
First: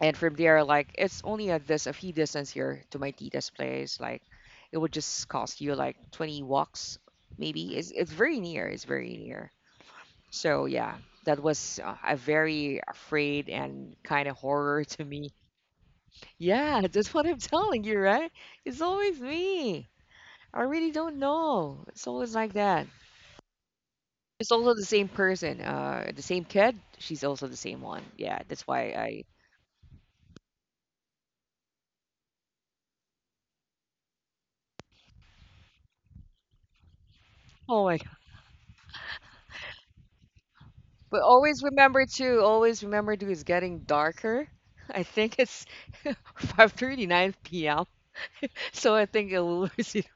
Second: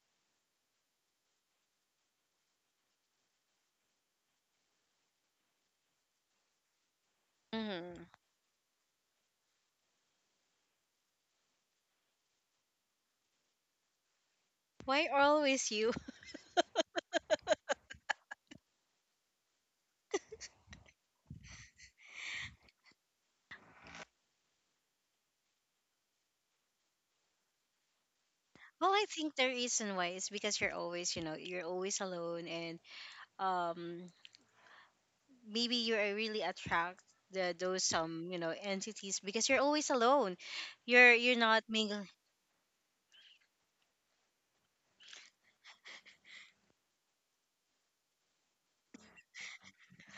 Speaker 1: And from there, like it's only a this a few distance here to my tita's place. Like it would just cost you like twenty walks, maybe. It's
Speaker 2: Mm-hmm.
Speaker 1: it's very near. It's very near. So yeah, that was uh, a very afraid and kind of horror to
Speaker 2: Why
Speaker 1: me.
Speaker 2: always you?
Speaker 1: Yeah, that's what I'm telling you, right? It's always me. I really don't know. It's always like that. It's also the same person, uh, the same kid. She's also the same one. Yeah, that's why
Speaker 2: Well, I
Speaker 1: I.
Speaker 2: think the reason why is because you're always, you know, you're always alone, and um, maybe you are really attract the those
Speaker 1: Oh my God.
Speaker 2: some, you know, entities because you're always alone. You're
Speaker 1: But
Speaker 2: you're not
Speaker 1: always remember
Speaker 2: mingling,
Speaker 1: to always remember to it's getting darker. I think it's five thirty-nine p m. So I think it will. Receive.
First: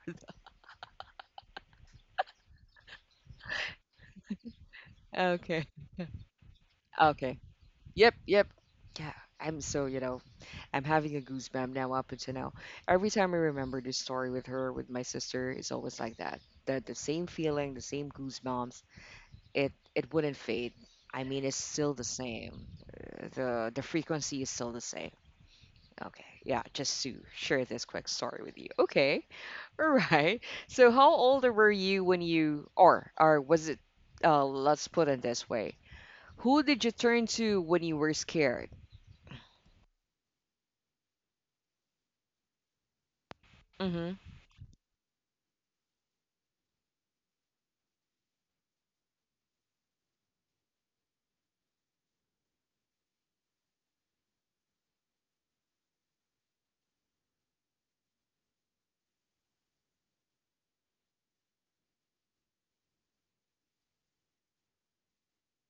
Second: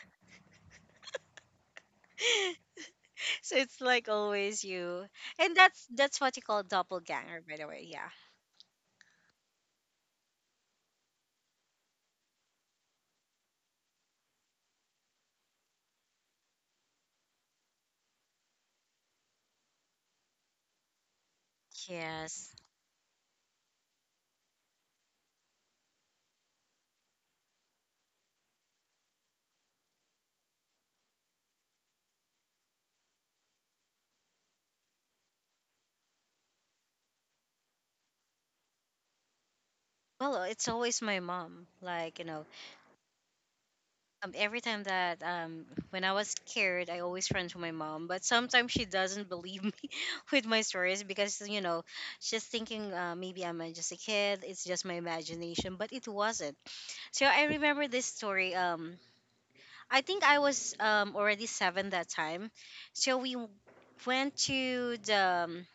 Speaker 2: so it's like always you, and
Speaker 1: Okay.
Speaker 2: that's that's what you call doppelganger,
Speaker 1: Okay.
Speaker 2: by the way. Yeah.
Speaker 1: Yep, yep. Yeah, I'm so, you know, I'm having a goosebump now up until now. Every time I remember this story with her, with my sister, it's always like that. The the same feeling, the same goosebumps. It it wouldn't fade. I mean, it's still the
Speaker 2: Yes.
Speaker 1: same. Uh, The the frequency is still the same. Okay, yeah, just to share this quick story with you. Okay, all right. So, how old were you when you, or or was it? Uh, let's put it this way. Who did you turn to when you were scared?
Speaker 2: Well, it's always my mom. Like, you know,
Speaker 1: Mm-hmm.
Speaker 2: um, every time that um, when I was scared, I always run to my mom. But sometimes she doesn't believe me with my stories because you know she's thinking, uh, maybe I'm, uh, just a kid. It's just my imagination, but it wasn't. So I remember this story. Um, I think I was, um, already seven that time. So we w- went to the, um,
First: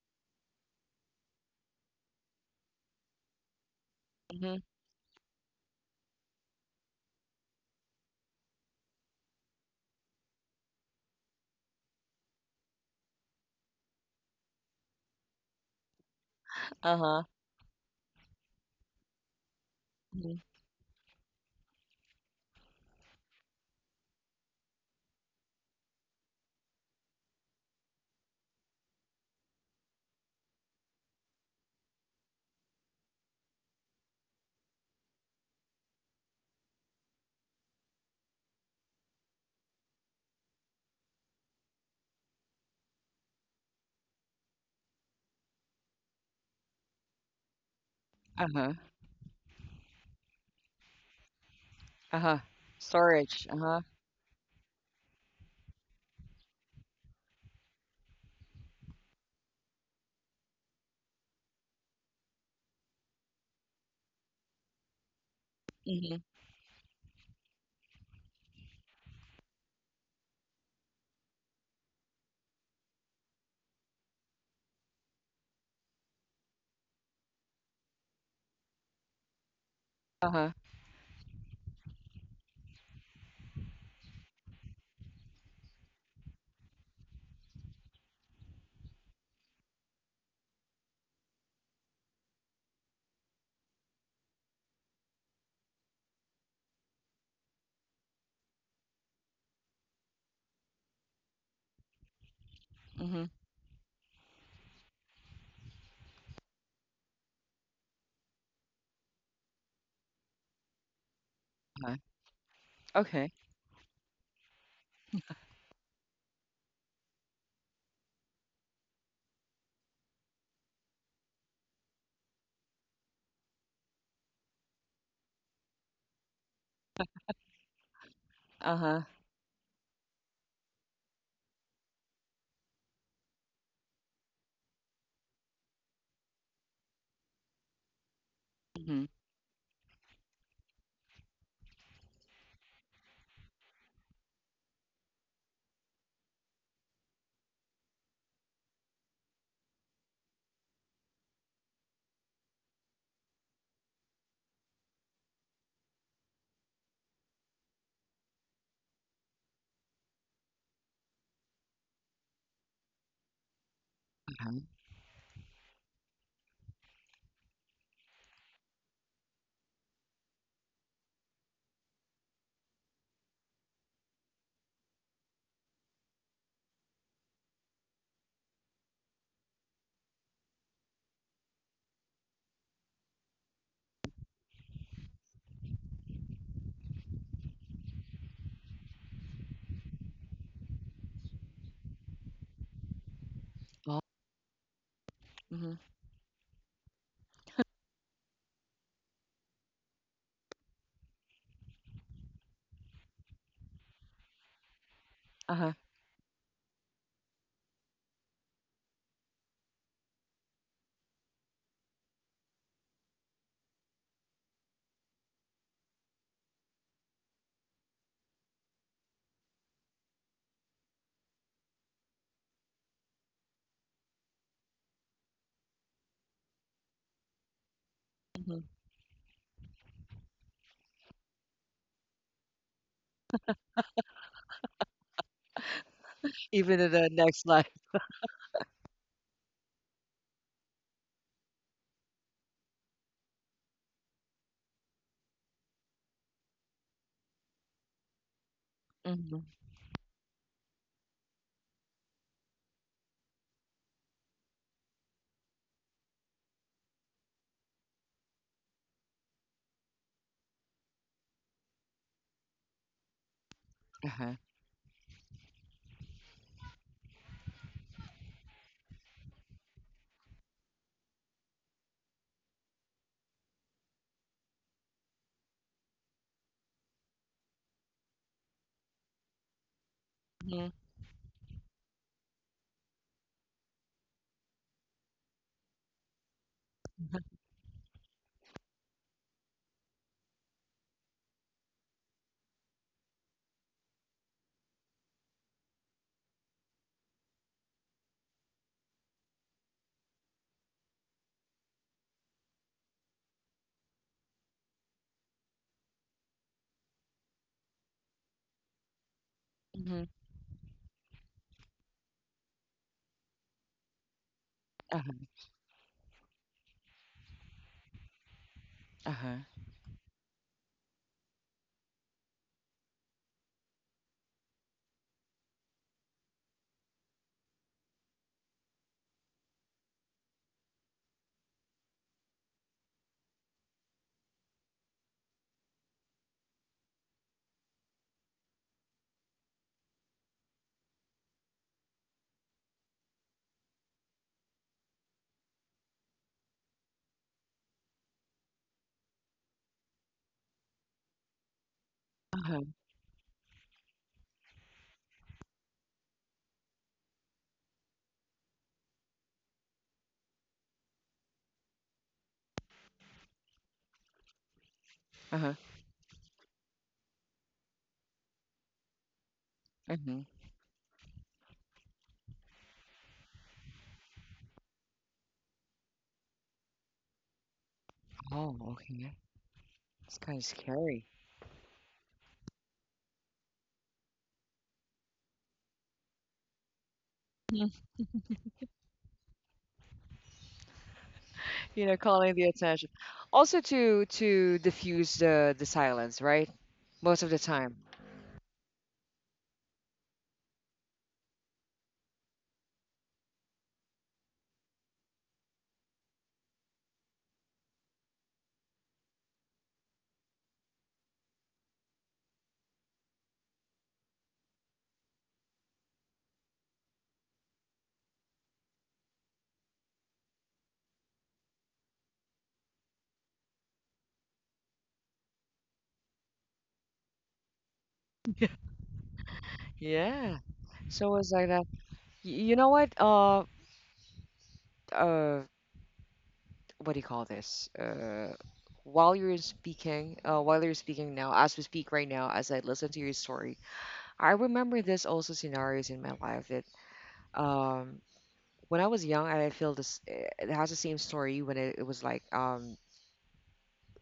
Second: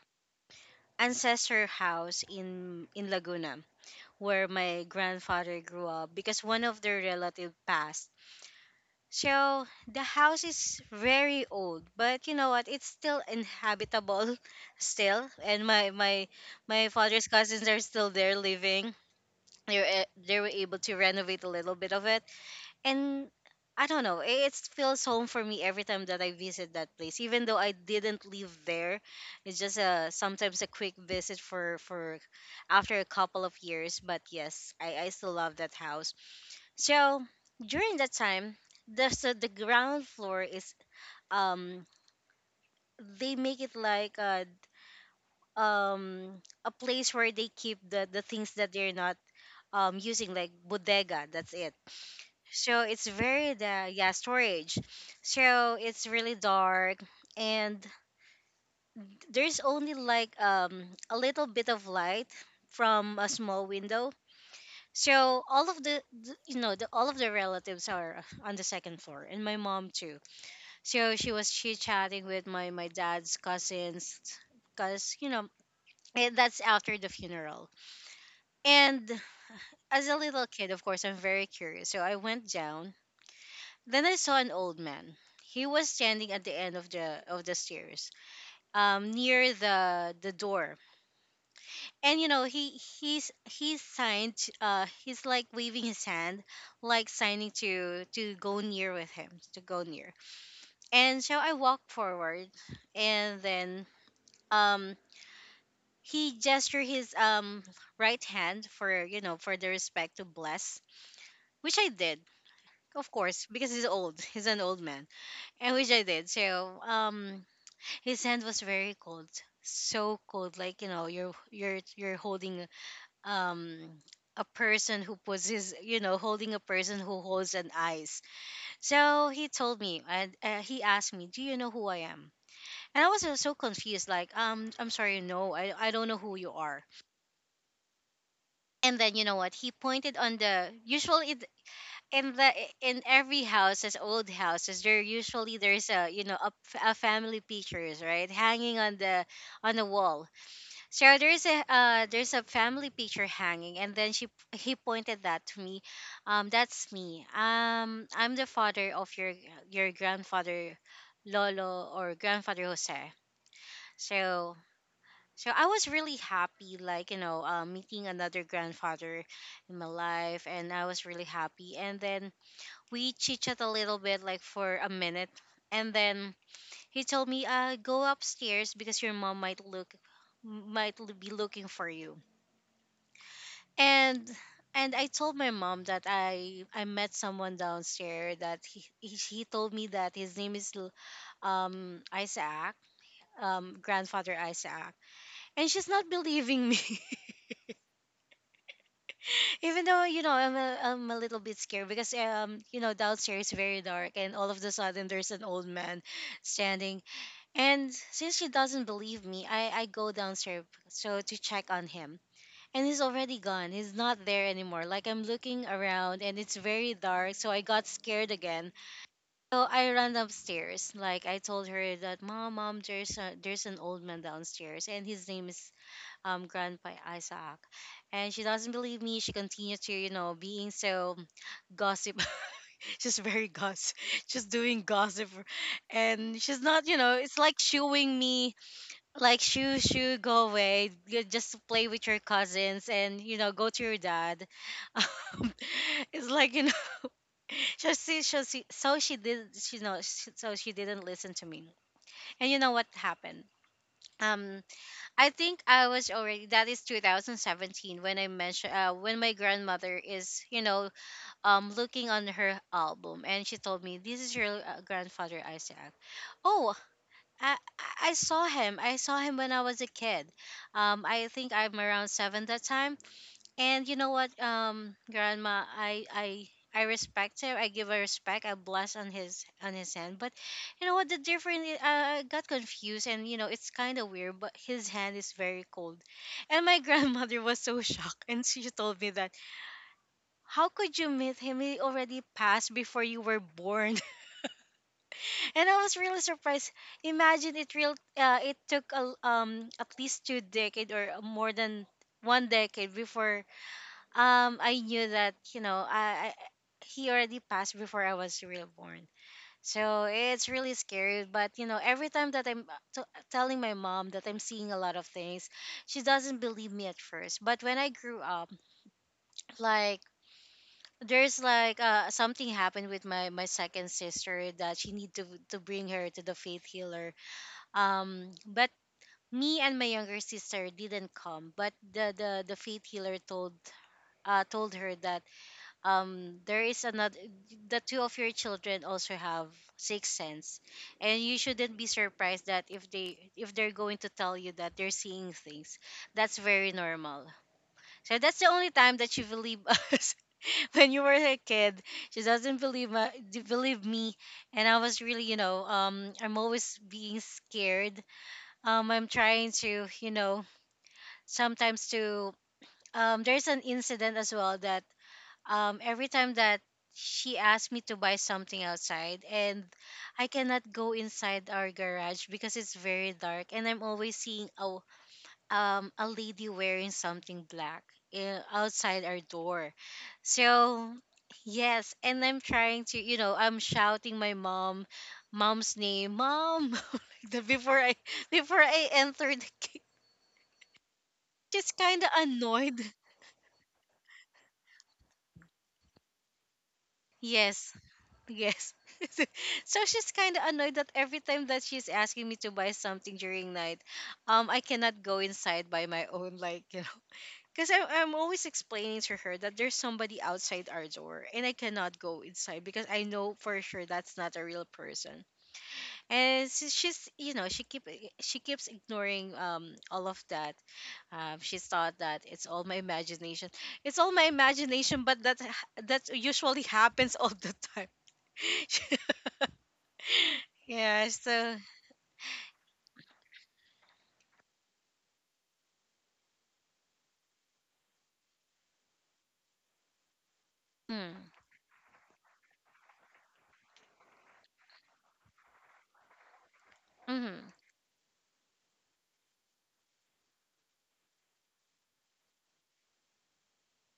Speaker 2: ancestor house in in Laguna where
Speaker 1: Mhm.
Speaker 2: my grandfather grew up because one of their relative passed. So the house is very old, but you know what? It's still inhabitable, still. And my my my
Speaker 1: Uh-huh.
Speaker 2: father's cousins are still there living. They were a- they
Speaker 1: Mhm.
Speaker 2: were able to renovate a little bit of it, and I don't know. i- It feels home for me every time that I visit that place, even though I didn't live there. It's just a sometimes a quick visit for for after a couple of years. But yes, I I still love that house. So during that time, the so the ground floor, is um they make it like a um a place where they keep the the things
Speaker 1: Uh-huh.
Speaker 2: that they're not um using, like bodega. That's it.
Speaker 1: Uh-huh.
Speaker 2: So it's
Speaker 1: Storage.
Speaker 2: very,
Speaker 1: Uh-huh.
Speaker 2: the yeah, storage. So it's really dark, and there's only, like, um a little bit of light from a small window. So all of the,
Speaker 1: Mhm.
Speaker 2: the you know the all of the relatives are on the second floor, and my mom too. So she was chit chatting with my my dad's cousins, cause, you know eh, that's after the funeral. And as a
Speaker 1: Uh-huh.
Speaker 2: little kid, of course, I'm very curious. So I went down. Then I saw an old man. He was standing at the end of the of the stairs, um, near the the door. And you know he he's he's signed. Uh, he's like waving his hand, like signing to to go near with him, to go near. And so I walked forward,
Speaker 1: Mhm.
Speaker 2: and then um he gestured his, um right hand for, you know for the respect to bless, which I
Speaker 1: Uh-huh.
Speaker 2: did, of
Speaker 1: Okay.
Speaker 2: course, because he's old he's an old man, and which I did. So, um his hand was very cold, so cold. Like, you know you're you're you're holding, um a person who possesses, you know holding a person who holds an ice.
Speaker 1: Uh-huh.
Speaker 2: So he told me, and, uh, he asked me, do you know who I am? And I was, uh, so confused. Like, um I'm sorry, no, i, I don't know who you are. And
Speaker 1: Mhm.
Speaker 2: then, you know what, he pointed on the, usually, it- in the in every houses, old houses, there usually there's a, you know a, f- a family pictures, right, hanging on the on the wall. So there's a uh, there's a family picture hanging, and then she he pointed that to me. Um that's me, um I'm the father of your your grandfather, Lolo, or Grandfather Jose. so
Speaker 1: Uh-huh.
Speaker 2: so I was really happy, like, you know, uh, meeting another grandfather in my life. And I was really happy. And then we chit chat a little bit, like, for a minute. And then he told me, uh, go upstairs because your mom might look, might l- be looking for you. And and I told my mom that I I met someone downstairs, that he he, he told me that his name is L- um Isaac um
Speaker 1: Well.
Speaker 2: Grandfather Isaac, and
Speaker 1: Mhm.
Speaker 2: she's not believing me. Even though, you know I'm a, I'm a little bit scared, because, um you know downstairs is very dark and all of the sudden there's an old
Speaker 1: Uh-huh.
Speaker 2: man standing. And since she doesn't believe me, I I go downstairs so to check on him. And he's already gone, he's not there anymore. Like, I'm looking around and it's very dark, so I got scared again. So I ran upstairs. Like, I told her that, mom, mom, there's a, there's an old man downstairs, and his name is, um, Grandpa Isaac. And she
Speaker 1: Mhm.
Speaker 2: doesn't believe me. She continues to, you know, being so gossip. She's very gossip. She's doing gossip. And she's
Speaker 1: Even in
Speaker 2: not, you
Speaker 1: the
Speaker 2: know, it's
Speaker 1: next
Speaker 2: like
Speaker 1: life.
Speaker 2: shooing me, like, shoo, shoo, go away. You Just play with your cousins and, you know, go to your dad. Um, it's like, you know, so she, so she, so she
Speaker 1: Mhm.
Speaker 2: did, you know, so she didn't listen to me. And you know what happened? Um, I think I was already, that is, twenty seventeen when I mentioned, uh, when my grandmother is, you know um looking on her album, and she told me, this
Speaker 1: Uh-huh.
Speaker 2: is your, uh, Grandfather Isaac. Oh, I I I saw him. I saw him when I was a kid. Um, I think I'm around seven that time. And you know what, um, grandma, I I I respect him. I give a respect. I bless on his on his hand. But
Speaker 1: Mhm.
Speaker 2: you know what, the different uh, I got confused, and, you know it's kind of weird. But his hand is very cold, and my grandmother was so shocked, and she told me that, how could you meet him? He already passed before you were born, and I was really surprised. Imagine it real. Uh, it took, a, um at least two decade or more than one decade before, um, I knew that, you know I, I he already passed before I was real born.
Speaker 1: Mhm.
Speaker 2: So it's really scary. But, you know, every time that I'm, uh, t- telling my mom that I'm seeing a lot of
Speaker 1: Uh-huh.
Speaker 2: things, she doesn't believe me at first. But when I grew up,
Speaker 1: Uh-huh.
Speaker 2: like, there's like uh, something happened with my my second sister, that she need to to bring her to the faith healer. Um, but me and my younger sister didn't come, but the the the faith healer told uh told her that, um there is, another the two of your children also have sixth sense, and you shouldn't be surprised that if they if they're going to tell you that they're seeing things, that's very normal. So that's the only time that she believed us. When you were a kid, she
Speaker 1: Uh-huh.
Speaker 2: doesn't believe my, believe me. And I was really, you know um I'm always being scared. um I'm trying to, you know sometimes to, um there's an incident as well that,
Speaker 1: Uh-huh.
Speaker 2: um, every time that she asks me to buy something outside, and
Speaker 1: Mhm.
Speaker 2: I cannot go inside our garage because it's very dark and I'm always seeing a um a lady wearing something black, eh,
Speaker 1: Oh,
Speaker 2: outside
Speaker 1: okay.
Speaker 2: our door.
Speaker 1: It's kind of
Speaker 2: So
Speaker 1: scary.
Speaker 2: yes, and I'm trying to, you know, I'm shouting my mom mom's name, mom like that
Speaker 1: Mhm.
Speaker 2: before I before I enter the ca- just
Speaker 1: You know,
Speaker 2: kind of
Speaker 1: calling the
Speaker 2: annoyed.
Speaker 1: attention. Also to to diffuse the the silence, right? Most of the time.
Speaker 2: Yes. Yes. So she's kind of annoyed that every time that she's asking me to buy something during night, um, I cannot go inside by my own, like, you know. Because I'm, I'm always explaining to her that there's somebody outside our door and I cannot go inside because I know for sure that's not a real person. And s- she's, you know, she keep she keeps ignoring um all of that. Um, she's thought that it's all my imagination. It's all my imagination, but that that usually happens all the time.
Speaker 1: Yeah.
Speaker 2: Yeah,
Speaker 1: So it's like
Speaker 2: so
Speaker 1: that. Y- you know what? Uh, uh, what do you call this? Uh, while you're speaking, uh, while you're speaking
Speaker 2: mm,
Speaker 1: now, as we speak right now, as I listen to your story, I remember this also scenarios in my life that
Speaker 2: mm,
Speaker 1: um, when I was young, I feel this. eh, It has the same story when it, it was like um,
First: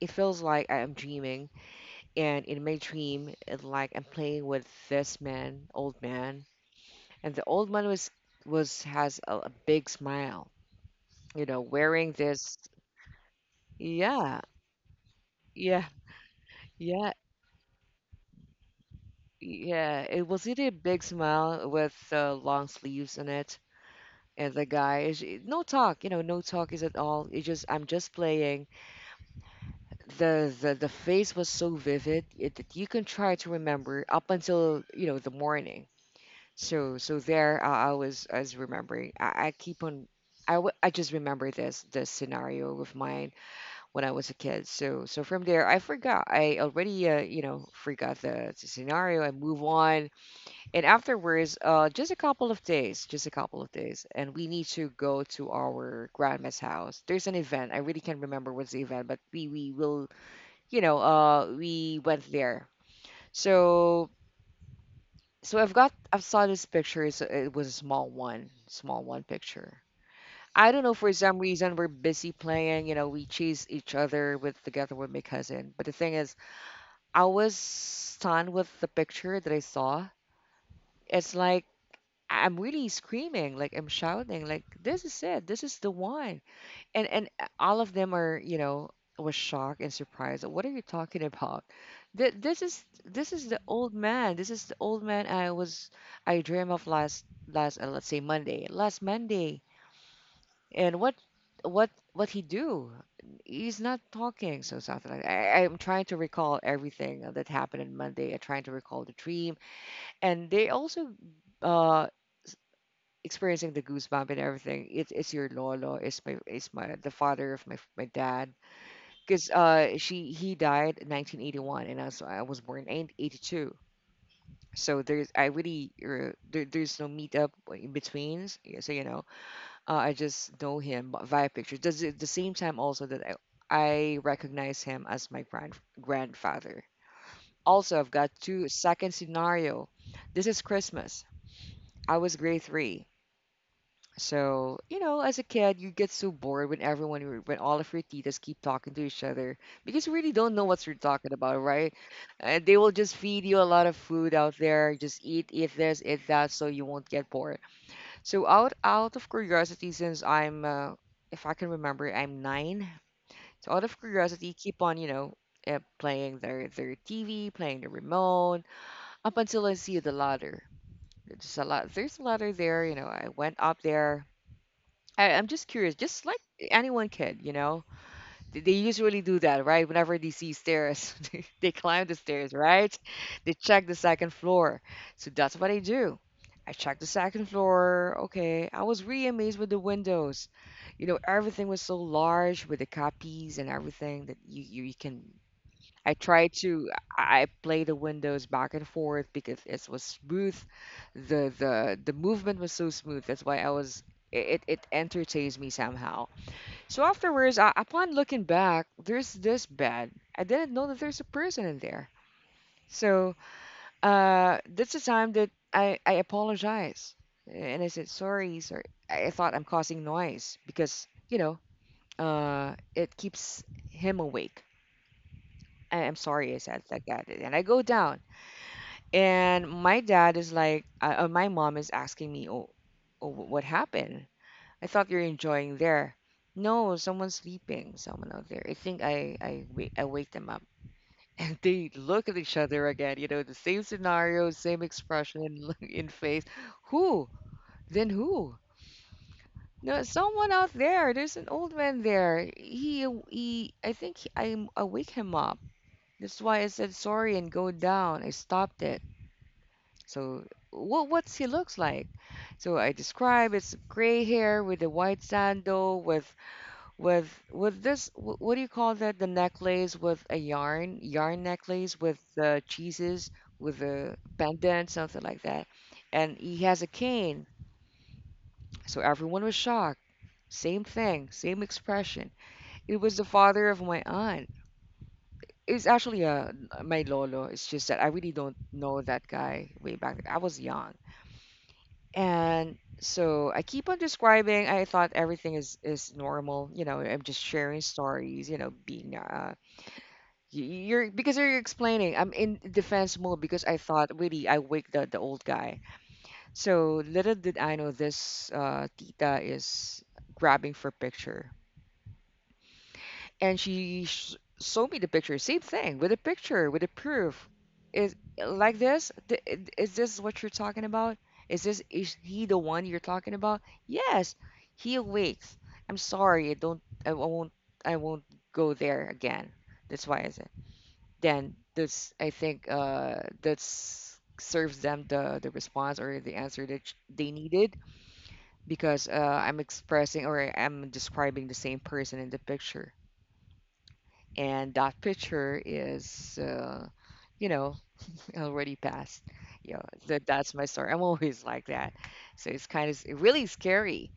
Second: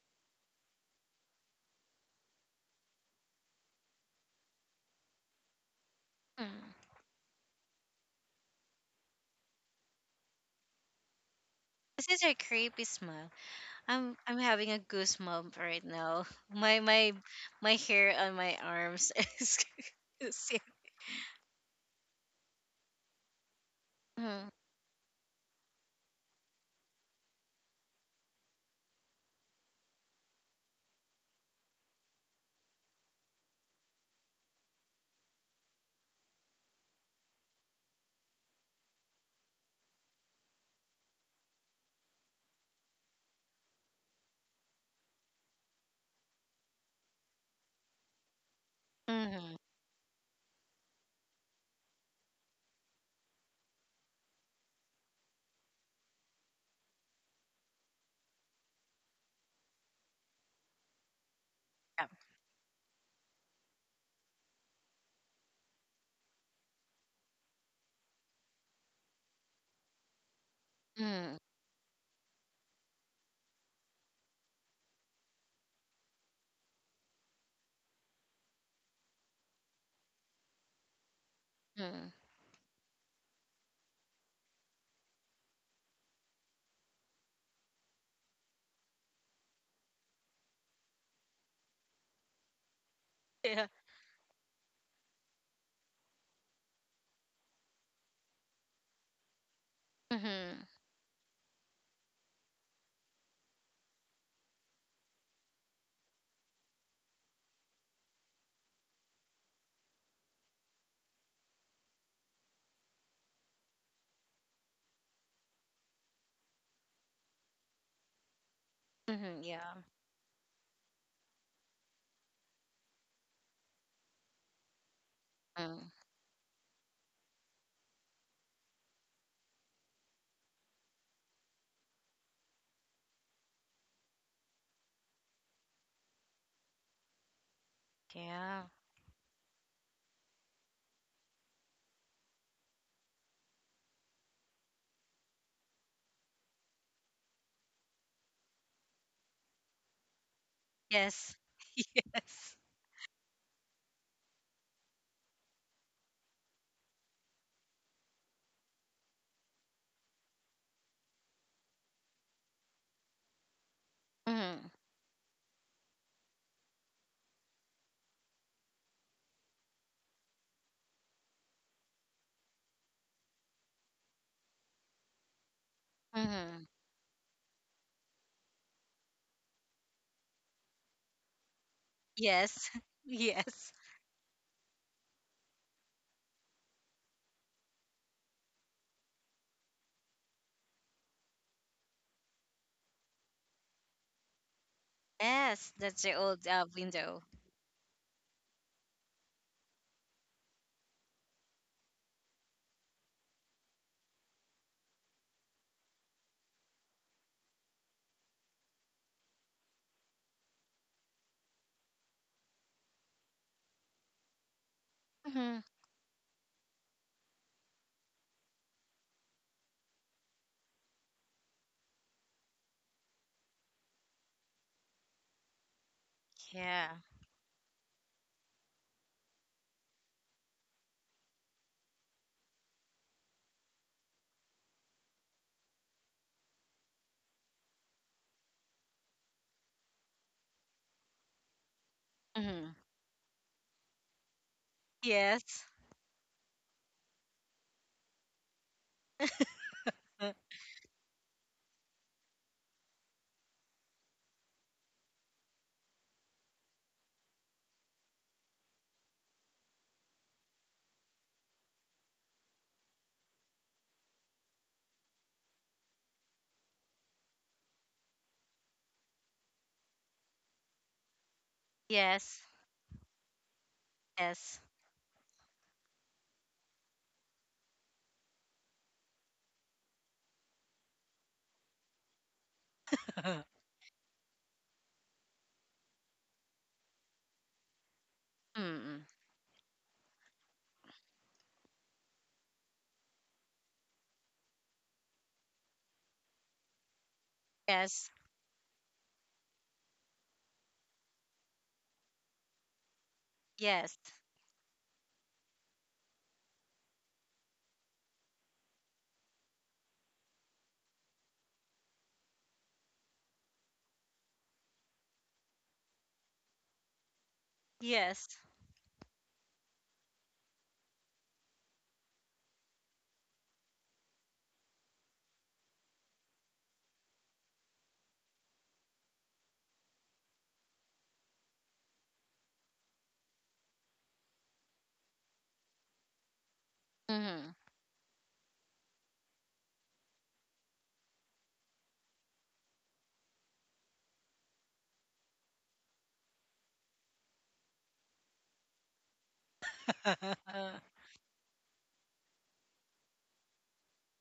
Speaker 1: it feels like I am dreaming, and in my dream, it, like I'm playing with this man, old man,
Speaker 2: mm.
Speaker 1: and the old man was was has a, a, big smile, you know,
Speaker 2: This
Speaker 1: wearing
Speaker 2: is a
Speaker 1: this.
Speaker 2: creepy smile. I'm I'm
Speaker 1: Yeah,
Speaker 2: having a goosebump
Speaker 1: yeah,
Speaker 2: right now. My
Speaker 1: yeah.
Speaker 2: my my hair on my arms is
Speaker 1: Yeah, it was
Speaker 2: is-
Speaker 1: really a big smile with uh, long sleeves on it.
Speaker 2: mm,
Speaker 1: And the guy is no talk, you know, no talk is at all. It just I'm just playing. The the the face was so vivid it, that you can try to remember up until you know the morning. So so there I, I was I was remembering. I, I keep on. I, w- I just remember this this scenario of mine when I was a kid. So so from there I forgot. I already uh, you know forgot the, the scenario. I
Speaker 2: mm,
Speaker 1: move on. And afterwards, uh, just a couple of days, just a couple of days, and we need to go to our grandma's house. There's an event. I really can't remember what's the event, but we we will, you know, uh, we
Speaker 2: mm-hmm, yeah.
Speaker 1: went there. So so I've got I've saw this picture. It's, it was a small one, small one picture. I don't know, for
Speaker 2: Mm,
Speaker 1: some reason we're busy playing. You know, we chase each other with together with my cousin. But the thing is, I was stunned with the picture that I saw. It's like
Speaker 2: mm,
Speaker 1: I'm really screaming, like I'm shouting, like this is it, this is the one. And and uh, all of them are, you know, was shocked and surprised. What are you talking about? Th- This is this is the
Speaker 2: yeah.
Speaker 1: old man. This is the old man I was I dream of last last uh, let's say Monday, last Monday.
Speaker 2: Mm-hmm,
Speaker 1: And what what what he do? He's not talking, so something like I, I'm trying to recall everything that happened on Monday. I'm trying to recall the dream, and they also uh experiencing the goosebump and everything. It's it's your lolo. It's my it's my the father of my my dad.
Speaker 2: mm-hmm,
Speaker 1: Cause
Speaker 2: yeah.
Speaker 1: uh she he died in nineteen eighty-one and I was I was born in eighty-two. So there's I
Speaker 2: Mm,
Speaker 1: really uh, there, there's no meetup in betweens. Yeah. So you know, uh, I just know him b- via pictures. Does at the same time also that I I recognize him as my grand grandfather. Also I've got
Speaker 2: yeah.
Speaker 1: two second scenario. This is Christmas. I was grade three. So, you know, as a kid, you get so bored when everyone, your- when all of your titas keep talking to each other, because you really don't know what you're talking
Speaker 2: Yes.
Speaker 1: about, right?
Speaker 2: Yes.
Speaker 1: And they will just feed you a lot of food out there. Just eat, eat this, eat that, so you won't get bored. So, out out of curiosity, since I'm, uh, if I can remember, I'm nine. So, out of curiosity,
Speaker 2: Mm,
Speaker 1: keep on, you know, uh, playing their their T V, playing the remote, up until I see the ladder. There's a lot. There's a ladder there. You know, I went up there. I, I'm just curious, just like
Speaker 2: mm,
Speaker 1: anyone can, you know, they, they usually do that, right? Whenever they see stairs, they, they climb the stairs,
Speaker 2: yes.
Speaker 1: right? They
Speaker 2: Yes.
Speaker 1: check the second floor. So that's what I do. I checked the second floor. Okay. I was really amazed with the windows. You know, everything was so large with the copies and everything that you, you, you can
Speaker 2: Yes. That's
Speaker 1: I
Speaker 2: the old
Speaker 1: tried
Speaker 2: uh,
Speaker 1: to
Speaker 2: window.
Speaker 1: I play the windows back and forth because it was smooth. The the the movement was so smooth. That's why I was it it entertains me somehow. So afterwards, uh, upon looking back, there's this bed. I didn't know that there's a person in there. So uh, that's the time that
Speaker 2: Mm-hmm.
Speaker 1: I I apologize and I said sorry, sorry. I I thought I'm causing noise because you know, uh, it keeps him awake. I- I'm sorry, I said
Speaker 2: Yeah.
Speaker 1: like that, and I go down. And my dad is like, uh, uh, my mom is asking me, oh, oh, what happened? I thought you're enjoying there. No, someone's sleeping, someone out there. I think I, I, wake, I wake them up. And they look at each
Speaker 2: Mm-hmm.
Speaker 1: other again, you know, the same scenario, same expression in,
Speaker 2: Yes.
Speaker 1: look- in face. Who? Then who? No,
Speaker 2: Uh,
Speaker 1: someone out there. There's an old man there. He, he I think he, I, I wake him up. That's why I said sorry and go down. I stopped it. So what what's he looks like? So I describe it's gray hair with the white sandal with with with this wh- what do you call that? The necklace with a yarn yarn necklace with
Speaker 2: Yes.
Speaker 1: the cheeses with the
Speaker 2: Yes.
Speaker 1: pendant, something like that, and he has a cane. So everyone was shocked. Same thing, same expression. It was the father of my aunt. It's actually a my lolo. It's just that I really don't know
Speaker 2: Mm.
Speaker 1: that guy way back. I was young. And so I keep on describing. I thought everything is is normal. You know, I'm just sharing
Speaker 2: Yes.
Speaker 1: stories. You know, being uh, y- you're because you're explaining. I'm in defense mode because I
Speaker 2: Yes.
Speaker 1: thought really I waked the the old guy. So little did I know this uh, tita is grabbing for picture, and she sh- showed me the picture. Same thing with a picture, with a proof. Is
Speaker 2: Yes.
Speaker 1: like this? Th- i- Is this what you're talking about? Is this is he the one you're talking about? Yes, he awakes. I'm sorry, I don't, I won't, I won't go there again. That's why I said. Then this, I think, uh, that's serves them the the response or the answer that sh- they
Speaker 2: Mm-hmm.
Speaker 1: needed, because uh, I'm expressing or I'm describing the same person in the picture, and that picture is, uh, you know already passed. Yeah, that, that's my story. I'm always like that. So it's kind of really scary.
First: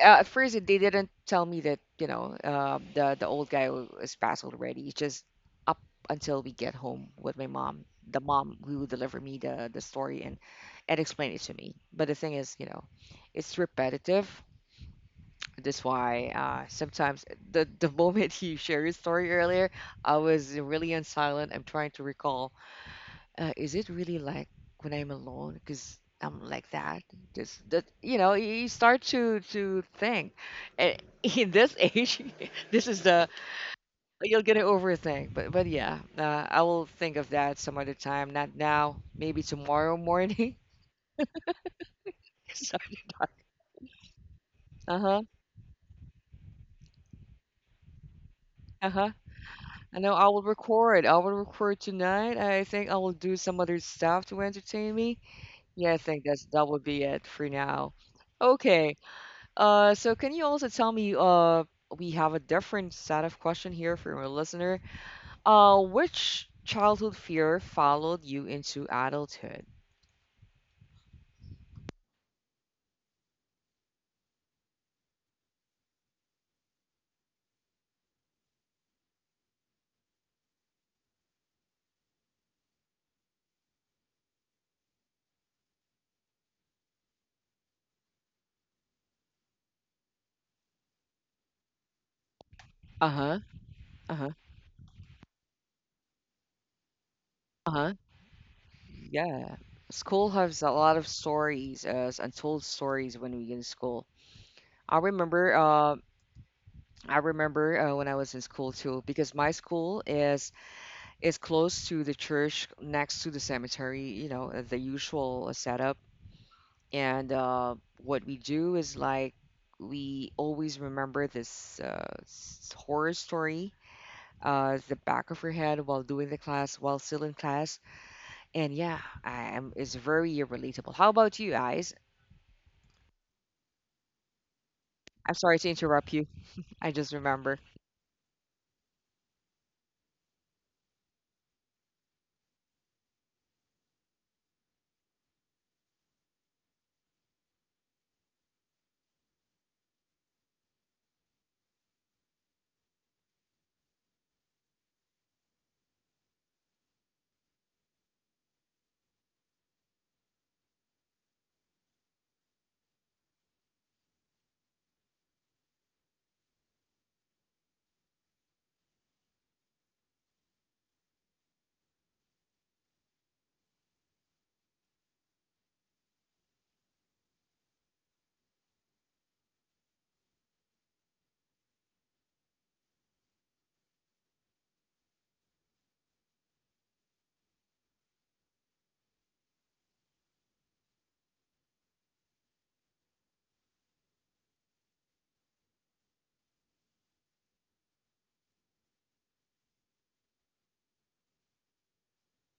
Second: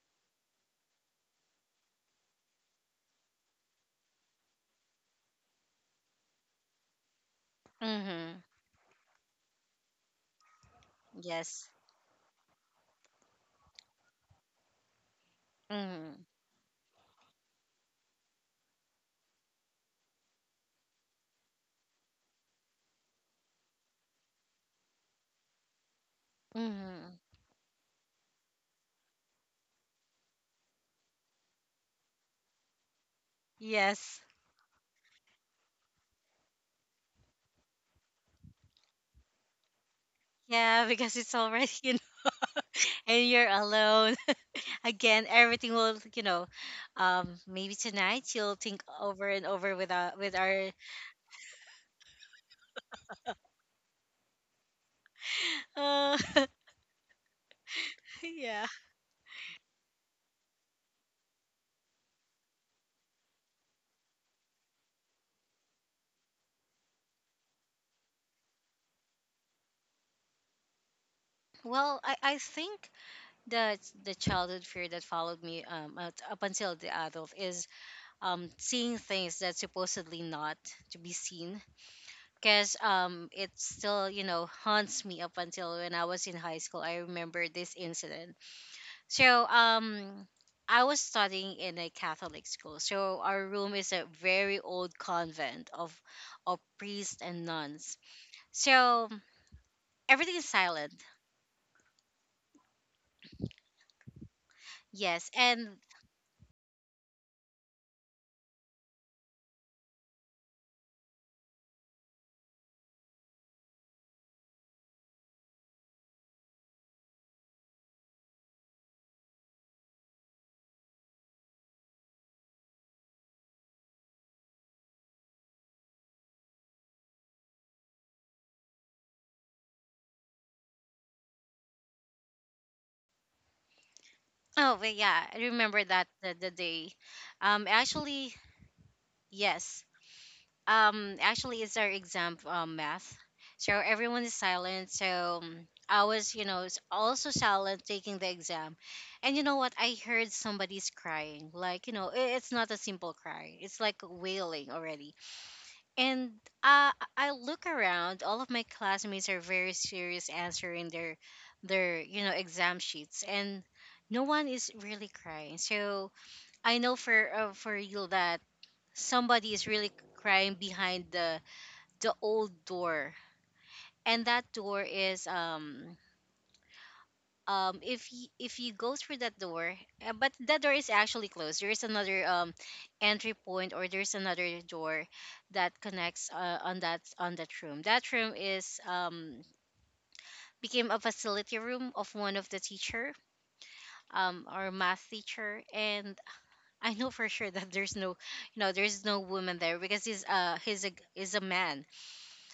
Speaker 1: uh, at first they didn't tell me that, you know, uh, the the old guy was passed already. It's just up until we get home with my mom, the
Speaker 2: Mm-hmm.
Speaker 1: mom who delivered me the the story and and explained it to
Speaker 2: Yes.
Speaker 1: me. But the thing is, you know, it's repetitive. That's
Speaker 2: Mm-hmm.
Speaker 1: why, uh, sometimes the the moment you share your story earlier, I was really on silent. I'm trying to recall. Uh, is it really like when I'm alone? Because I'm like that.
Speaker 2: Mm-hmm.
Speaker 1: Just that you know, you you start to to think. And in this age, this is the
Speaker 2: Yes.
Speaker 1: you're gonna overthink. But but yeah, uh, I will think of that some other time. Not now. Maybe tomorrow morning.
Speaker 2: Yeah, because it's already in, and you're alone.
Speaker 1: Uh huh.
Speaker 2: Again, everything will, you know, um, maybe tonight you'll think
Speaker 1: Uh huh.
Speaker 2: over and over with
Speaker 1: I know
Speaker 2: our,
Speaker 1: I
Speaker 2: with
Speaker 1: will
Speaker 2: our,
Speaker 1: record. I will record tonight. I think I will do some other stuff to entertain me. Yeah, I
Speaker 2: uh,
Speaker 1: think that's that would be it for now.
Speaker 2: yeah.
Speaker 1: Okay. Uh, so can you also tell me? Uh, we have a different set of question here from a listener. Uh, which childhood fear followed you into adulthood?
Speaker 2: Well, I, I think that the childhood fear that followed me um, out- up until the adult is um, seeing things that supposedly not to be seen. Because um, it still, you know, haunts me up until when I was in high school. I remember this incident. So um, I was studying in a Catholic school. So
Speaker 1: Uh-huh.
Speaker 2: our room is a
Speaker 1: Uh-huh.
Speaker 2: very old convent of of priests and
Speaker 1: Uh-huh.
Speaker 2: nuns. So
Speaker 1: Yeah. School
Speaker 2: everything is
Speaker 1: has a lot
Speaker 2: silent.
Speaker 1: of stories, uh, untold stories when we in school. I
Speaker 2: Yes,
Speaker 1: remember.
Speaker 2: and
Speaker 1: Uh, I remember uh, when I was in school too, because my school is is close to the church, next to the cemetery. You know, uh, the usual uh, setup. And uh, what we do is like we always remember this uh, s- horror story uh, the back of your head while doing the class, while still in class. And yeah, I am. It's very relatable. How about you guys?
Speaker 2: oh, but yeah,
Speaker 1: I'm
Speaker 2: I
Speaker 1: sorry to
Speaker 2: remember that
Speaker 1: interrupt you.
Speaker 2: the, the
Speaker 1: I
Speaker 2: day.
Speaker 1: just remember.
Speaker 2: Um, actually, yes. Um actually, it's our exam, um, math, so everyone is silent, so um, I was, you know, s- also silent taking the exam, and you know what? I heard somebody's crying, like, you know, i- it's not a simple cry, it's like wailing already. And uh, I look around, all of my classmates are very serious answering their their you know exam sheets, and no one is really crying. So I know for uh, for you that somebody is really crying behind the the old door, and that door is um um if y- if you go through that door, uh, but that door is actually closed, there is another um entry point, or there's another door that connects uh, on that on that room. That room is um became a facility room of one of the teacher, um our math teacher. And I know for sure that there's no, you know, there's no woman there because he's uh he's a is a man.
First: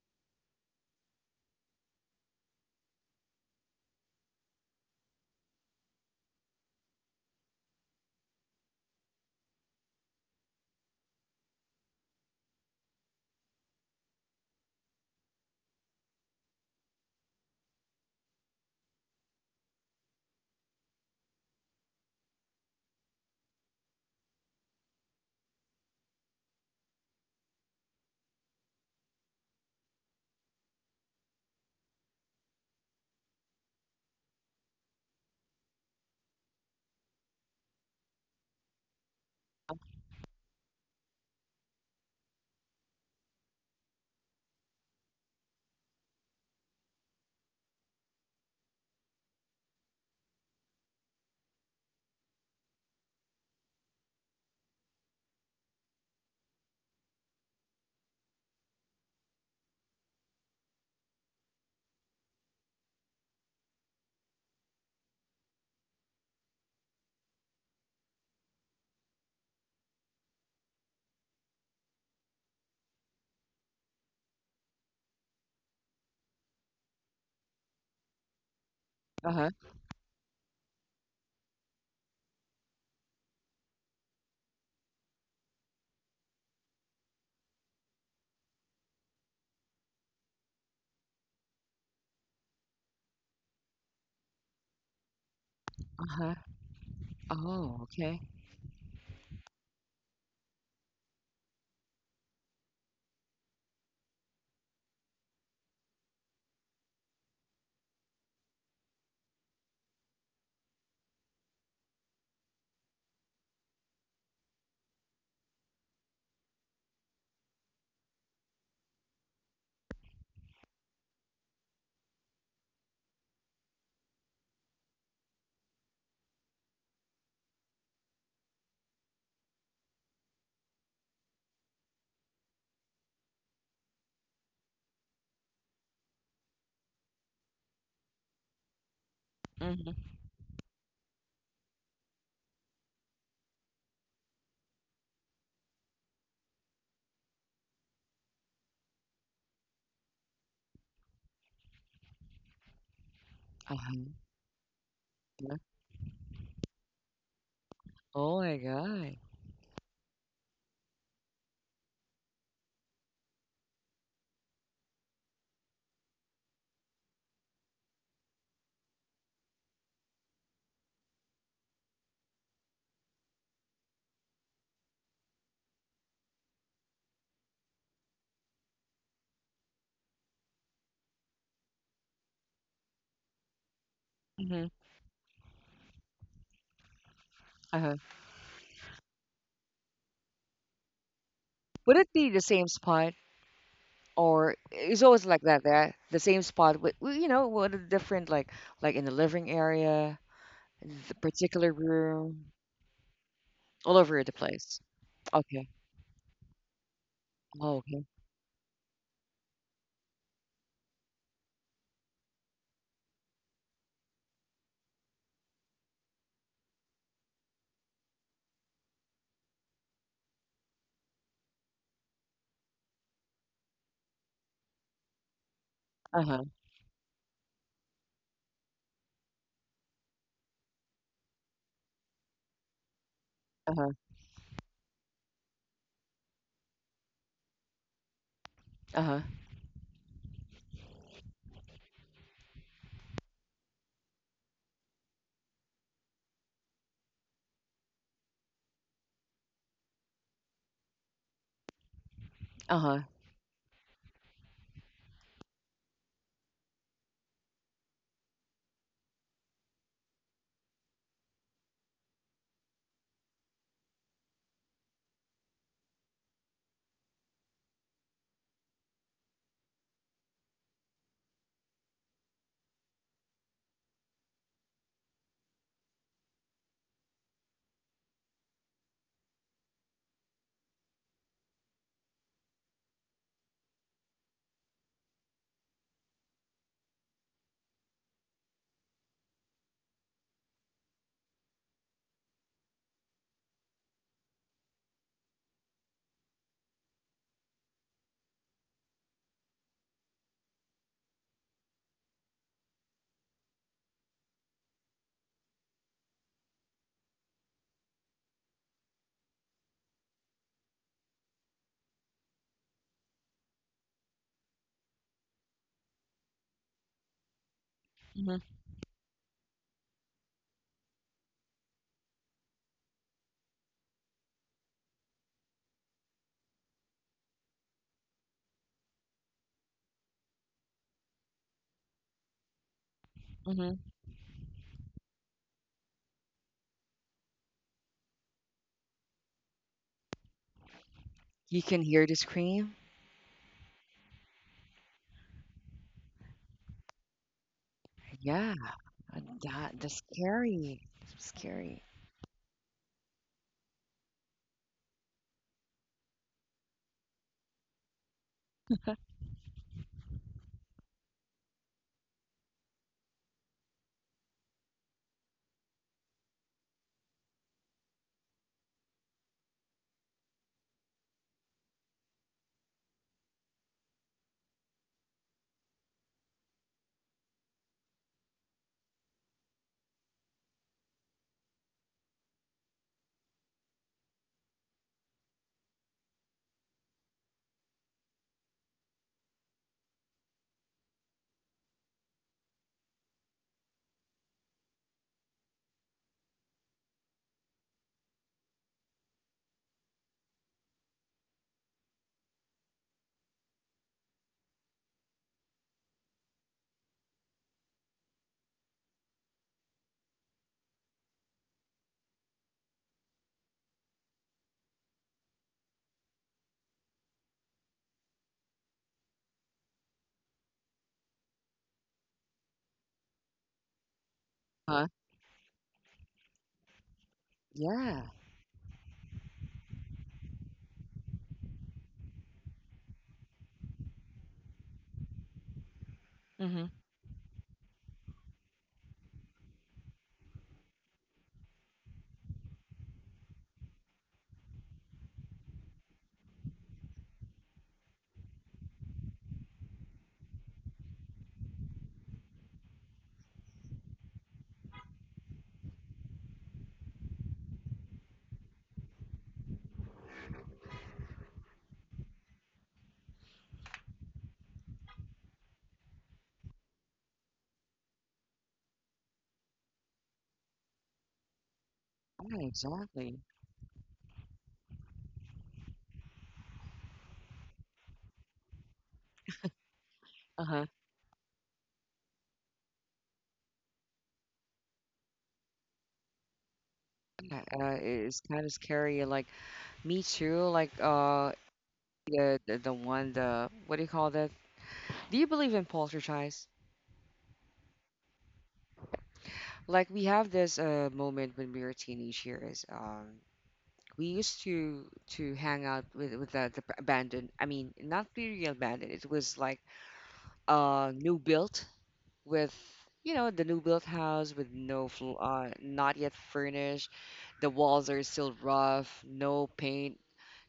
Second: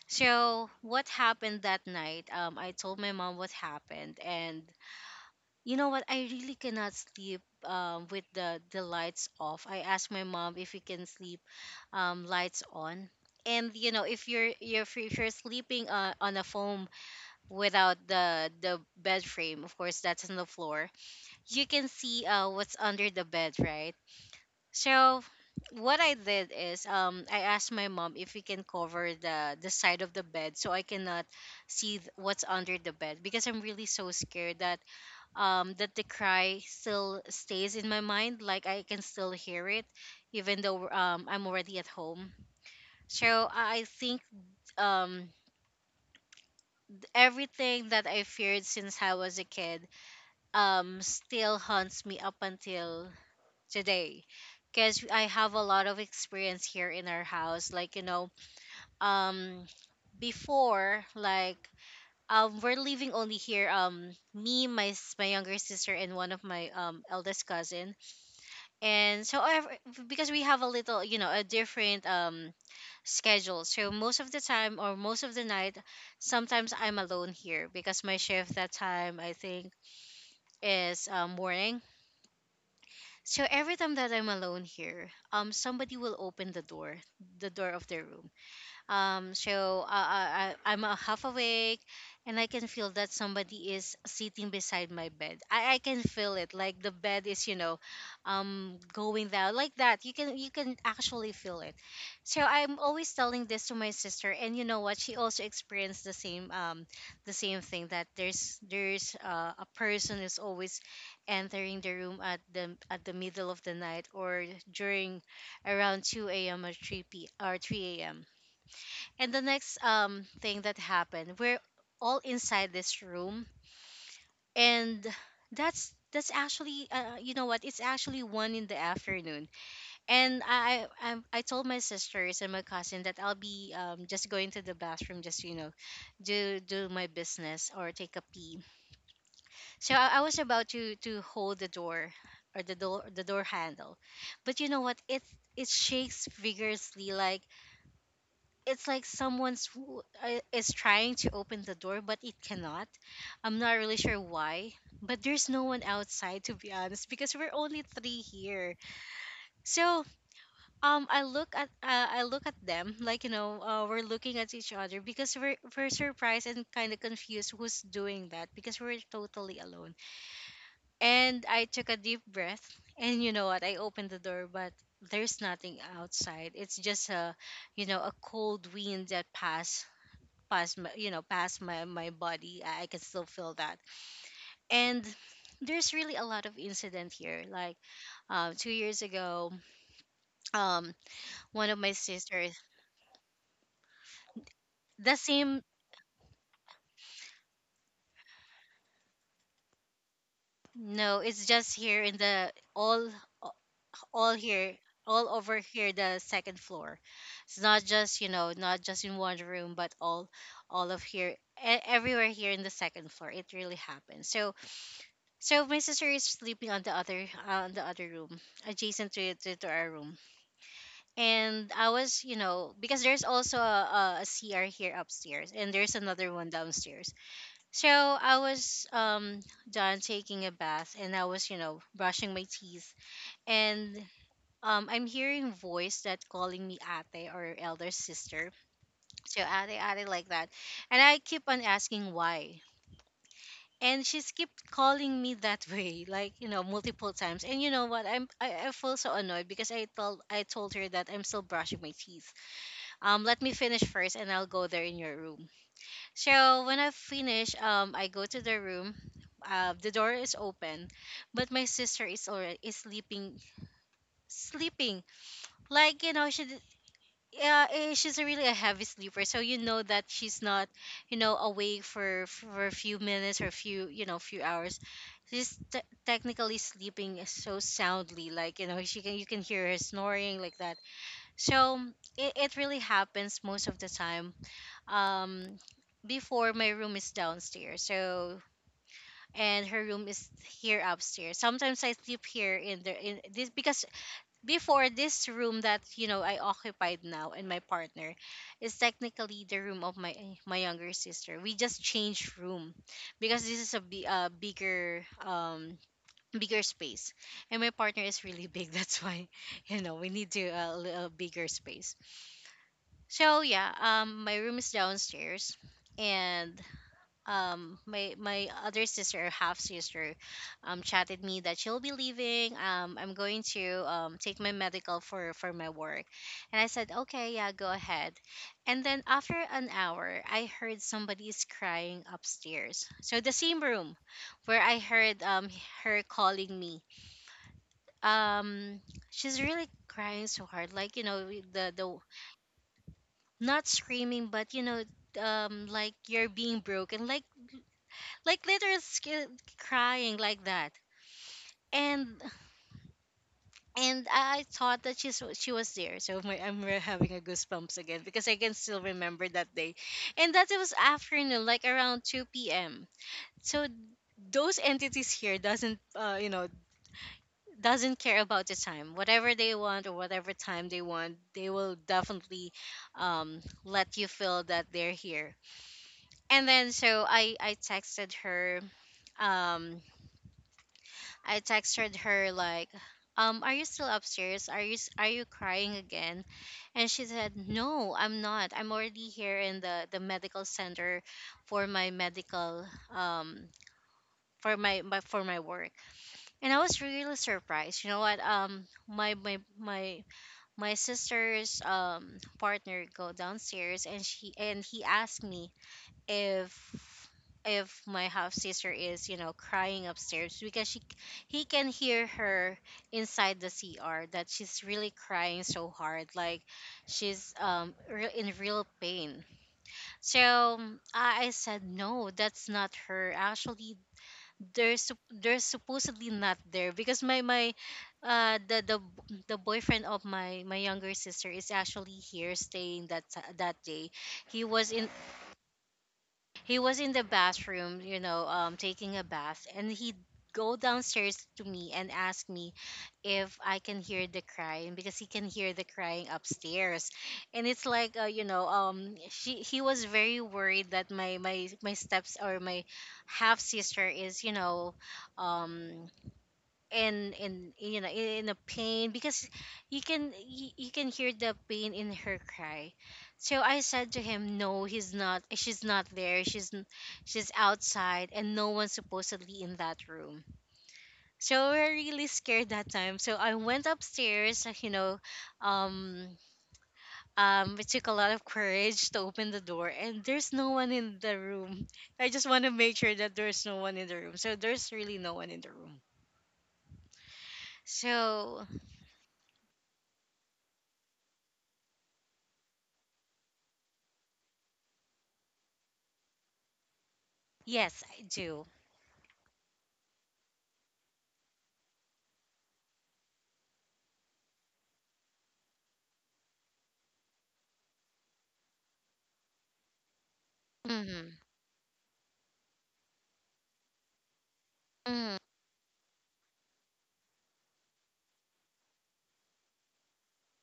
Speaker 2: So what happened that night? Um, I told my mom what happened, and you know what? I really cannot sleep um, with the the lights off. I asked my mom if we can sleep um, lights on. And you know, if you're you're if you're sleeping uh, on a foam without the the bed frame, of course that's on the floor. You can see uh what's under the bed, right? So what I did is, um I asked my mom if we can cover the the side of the bed, so I cannot see th- what's under the bed, because I'm really so scared that um that the cry still stays in my mind, like I can still hear it even though um I'm already at home. So I I think um everything that I feared since I was a kid um still haunts me up until today, because I have a lot of experience here in our house. Like, you know, um, before, like, um, we're living only here. Um, me, my s- my younger sister, and one of my um eldest cousin. And so, I because we have a little, you know, a different um schedule. So most of the time, or most of the night, sometimes I'm alone here because my shift that time,
Speaker 1: Uh
Speaker 2: I
Speaker 1: huh.
Speaker 2: think, is um, morning. So every time that I'm alone here, um, somebody will open the door, the door of their room, um, so uh, I, I- I'm a half awake, and I can feel that somebody is sitting beside my bed. I, I
Speaker 1: Uh
Speaker 2: can
Speaker 1: huh.
Speaker 2: feel it, like the bed is, you
Speaker 1: Oh,
Speaker 2: know,
Speaker 1: okay.
Speaker 2: um, going down like that. You can you can actually feel it. So I'm always telling this to my sister, and you know what? She also experienced the same, um, the same thing, that there's there's uh, a person is always entering the room at the at the middle of the night, or during around two a m or 3 p or three a m. And the next um thing that happened, we're all inside this room, and that's that's actually uh, uh, you know what? It's actually one in the afternoon, and I I I I told my sisters and my cousin that I'll be um just going to the bathroom, just, you know, do do my business or take a pee. So
Speaker 1: Mm-hmm.
Speaker 2: I, I was about to to hold the door, or the door the door handle, but you know what? It it shakes vigorously, like it's like someone's who uh, is trying to open the door, but it cannot. I'm
Speaker 1: Uh
Speaker 2: not
Speaker 1: huh.
Speaker 2: really sure why, but there's no one outside, to be honest, because we're only three
Speaker 1: Oh my
Speaker 2: here.
Speaker 1: god.
Speaker 2: So um I look at uh, I look at them, like, you know, uh, we're looking at each other, because we're, we're surprised and kind of confused who's doing that, because we're totally alone. And I took a deep breath, and you know what? I opened the door, but there's nothing outside, it's just a, you know, a cold wind that passed past my, you know, past my my body. I, I can still feel that.
Speaker 1: Hmm.
Speaker 2: And there's really a lot of incident here, like,
Speaker 1: Uh-huh.
Speaker 2: uh, two years ago, um one of my
Speaker 1: Would it be the
Speaker 2: sisters.
Speaker 1: same spot, or it's
Speaker 2: The
Speaker 1: always like
Speaker 2: same.
Speaker 1: that? That the same spot with w- you know what a different like like in the living area, the
Speaker 2: No, it's
Speaker 1: particular
Speaker 2: just here in
Speaker 1: room,
Speaker 2: the all
Speaker 1: all over the
Speaker 2: all here,
Speaker 1: place.
Speaker 2: all over
Speaker 1: Okay.
Speaker 2: here, the second floor. It's
Speaker 1: Oh,
Speaker 2: not
Speaker 1: okay.
Speaker 2: just, you know, not just in one room, but all all of here, e- everywhere here in the second floor, it really happened. So So my sister is sleeping on the other, uh, on the other room, adjacent to, to to our room. And I was, you know, because there's also a, a, C R here upstairs, and there's another
Speaker 1: Uh-huh.
Speaker 2: one downstairs. So I was, um done taking a bath, and I was, you know, brushing my teeth,
Speaker 1: Uh-huh.
Speaker 2: and um I'm hearing voice that calling me ate, or elder sister.
Speaker 1: Uh-huh.
Speaker 2: So ate ate, like that, and I keep on asking why. And she's kept calling me that way, like, you know, multiple times, and you know what? i'm I, I feel so annoyed because i told I told her that I'm still brushing my teeth.
Speaker 1: Uh-huh.
Speaker 2: Um, let me finish first, and I'll go there in your room. So when I finish, um I go to the room. Uh, the door is open, but my sister is already is sleeping, sleeping, like, you know, she yeah, eh, she's a really a heavy sleeper, so you know that she's not, you know, awake for for a few minutes, or a few, you know, few hours. She's te- technically sleeping so soundly, like, you know, she can you can hear her snoring like that. So it, it really happens most of the time. Um, before, my room is downstairs, so, and her room is here upstairs. Sometimes I sleep here in the in this, because before, this room that, you know, I occupied now, and my partner, is technically the room of my my younger sister. We just changed room, because this is a bi- uh, bigger um bigger space, and my partner is really big that's why, you know, we need to uh, a little bigger space. So yeah, um my room is downstairs, and um my
Speaker 1: Mm-hmm.
Speaker 2: my other sister, or half sister, um chatted me that she'll be leaving, um I'm going to um take my medical for for my work. And I said, okay, yeah, go ahead. And then after an hour, I heard somebody's crying upstairs, so the same
Speaker 1: Mm-hmm.
Speaker 2: room where I heard, um her calling me, um she's really crying so hard, like, you know,
Speaker 1: You
Speaker 2: the
Speaker 1: can
Speaker 2: the
Speaker 1: hear the scream.
Speaker 2: not screaming, but, you know, um like you're being broken, like like
Speaker 1: Yeah.
Speaker 2: literally
Speaker 1: uh,
Speaker 2: sc-
Speaker 1: That that's
Speaker 2: crying like that.
Speaker 1: scary. Scary.
Speaker 2: And and I thought that she's she was there, so my, I'm re- having a goosebumps again, because I can still remember that day, and that it was afternoon, like around two p m So those entities here doesn't uh, you know doesn't care about the time. Whatever they want or whatever time they want, they will definitely um, let you feel that they're here. And then so i i texted her. um I texted her like, um, are you still upstairs? Are you s- are you crying again? And she said, "No, I'm not. I'm already here in the, the medical center for my medical, um for my, my for my work." And I was really surprised. You know what? Um my my my my sister's um partner go downstairs, and she and he asked me if if my half sister is, you know, crying upstairs because she he can hear her inside the C R, that she's really crying so hard, like she's um re- in real pain. So um, I, I said, "No, that's not her, actually. They're
Speaker 1: Huh?
Speaker 2: sup- they're supposedly not there because my my
Speaker 1: Yeah.
Speaker 2: uh the the b- The boyfriend of my my younger sister is actually here staying that t- that day. he was in he
Speaker 1: Mm-hmm.
Speaker 2: was in the bathroom, you know, um, taking a bath, and he'd go downstairs to me and ask me if I can hear the crying because he can hear the crying upstairs. And it's like uh, you know, um, she he was very worried that my my my steps or my half sister is, you know, um, in in you know in, in a pain because you can you, you can hear the pain in her cry. So I said to him, "No, he's not. She's not there. She's n- she's outside, and no one's supposedly in that room." So we're really
Speaker 1: Yeah,
Speaker 2: scared that time,
Speaker 1: exactly.
Speaker 2: so I went upstairs. uh, you know um um it took a lot of courage to open the door, and there's no
Speaker 1: Uh-huh.
Speaker 2: one in the room. I just want to make sure that there's no one in the room. So there's really no one in the room.
Speaker 1: Yeah, uh, it's kind of
Speaker 2: So
Speaker 1: scary. Like me too. Like uh, yeah, the, the one the what do you call that? Do you believe in poltergeist?
Speaker 2: yes, I do.
Speaker 1: Like we have this uh moment when we were teenage years. Um, we used to to hang out with with the, the abandoned. I mean, not really abandoned. It was like uh new
Speaker 2: Mm-hmm.
Speaker 1: built with you know the new built house with no fl-
Speaker 2: Mm-hmm.
Speaker 1: uh not yet furnished. The walls are still rough, no paint,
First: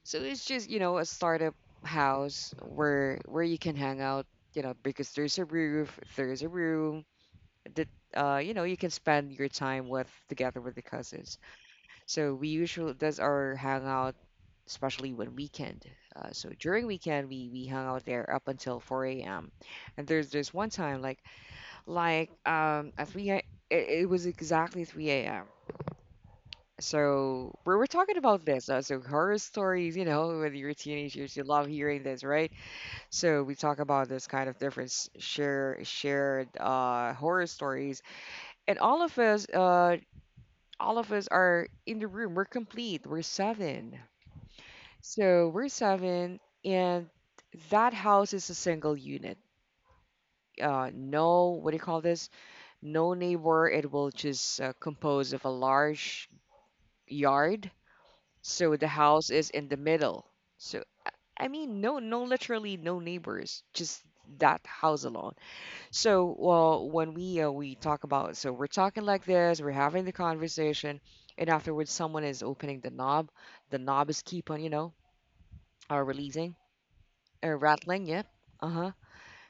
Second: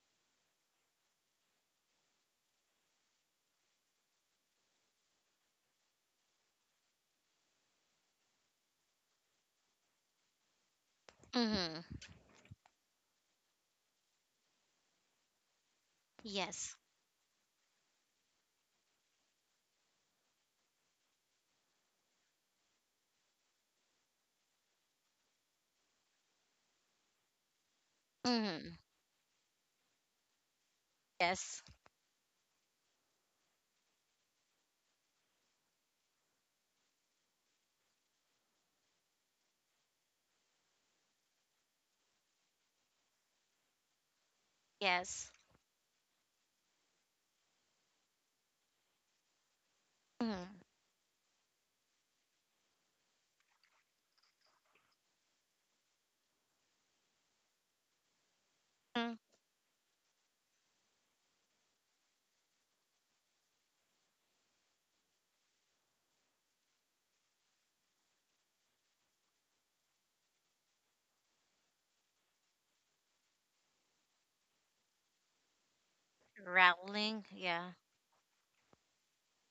Speaker 1: so it's just, you know, a startup house where where you can hang out, you know, because there's a roof, there's a room that uh, you know, you can spend your time with together with the cousins.
Speaker 2: Mm-hmm.
Speaker 1: So we usually does our hangout, especially when weekend. Uh, so
Speaker 2: Yes.
Speaker 1: during weekend we we hung out there up until four a m. And there's there's one time like like um at 3 a, it, it was exactly three a m. So we were talking about
Speaker 2: Mm-hmm.
Speaker 1: this. Uh, so horror stories, you know, when you're teenagers, you
Speaker 2: Yes.
Speaker 1: love hearing this, right? So we talk about this kind of different s- share shared uh, horror stories, and all of us, uh, all of us are in the room. We're complete. We're seven.
Speaker 2: Yes.
Speaker 1: So we're seven, and that house is a single unit.
Speaker 2: Mm-hmm.
Speaker 1: Uh, no, what do you call this? No neighbor. It will just uh, compose of a large yard. So the house is in the middle. So I I mean, no, no, literally no neighbors, just that house alone. So well, when we uh, we talk about, so we're talking like this, we're having the conversation, and afterwards someone is opening the knob. The knob is keep on, you know, uh, releasing,
Speaker 2: Rattling.
Speaker 1: uh,
Speaker 2: Yeah.
Speaker 1: rattling. Yep. Uh huh.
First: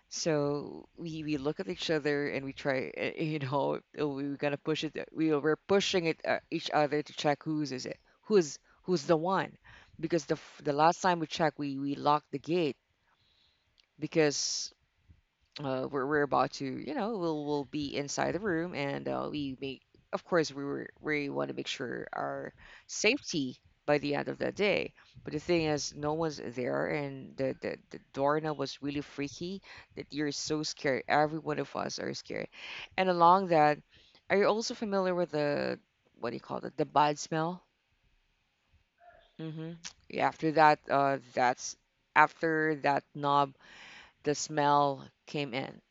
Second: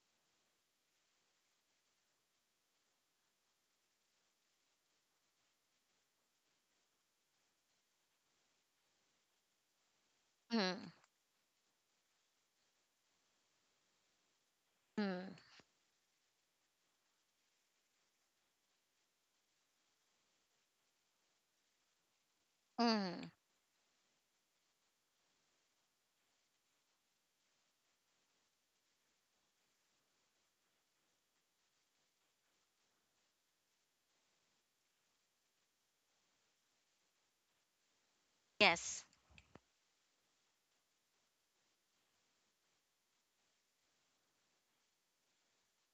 Speaker 1: So we we look at each other and we try, uh, you know, uh, we we're gonna push it. eh, We were pushing it uh, each other to check whose is it, who's who's the one, because the f- the
Speaker 2: Mm-hmm.
Speaker 1: last time we checked, we we locked the gate because
Speaker 2: Mm-hmm.
Speaker 1: uh, we're, we're about to you know we'll, we'll be inside the room, and uh, we make, of course we were, we want to make sure our
Speaker 2: Mm-hmm.
Speaker 1: safety by the end of the day. But the thing is, no one's there, and the, the, the doorknob was really freaky, that you're so scared, every one of us are scared. And along that, are you also familiar with the, what do you call it, the bad smell?
Speaker 2: Yes.
Speaker 1: Hmm. After that, uh, that's, after that knob, the smell came in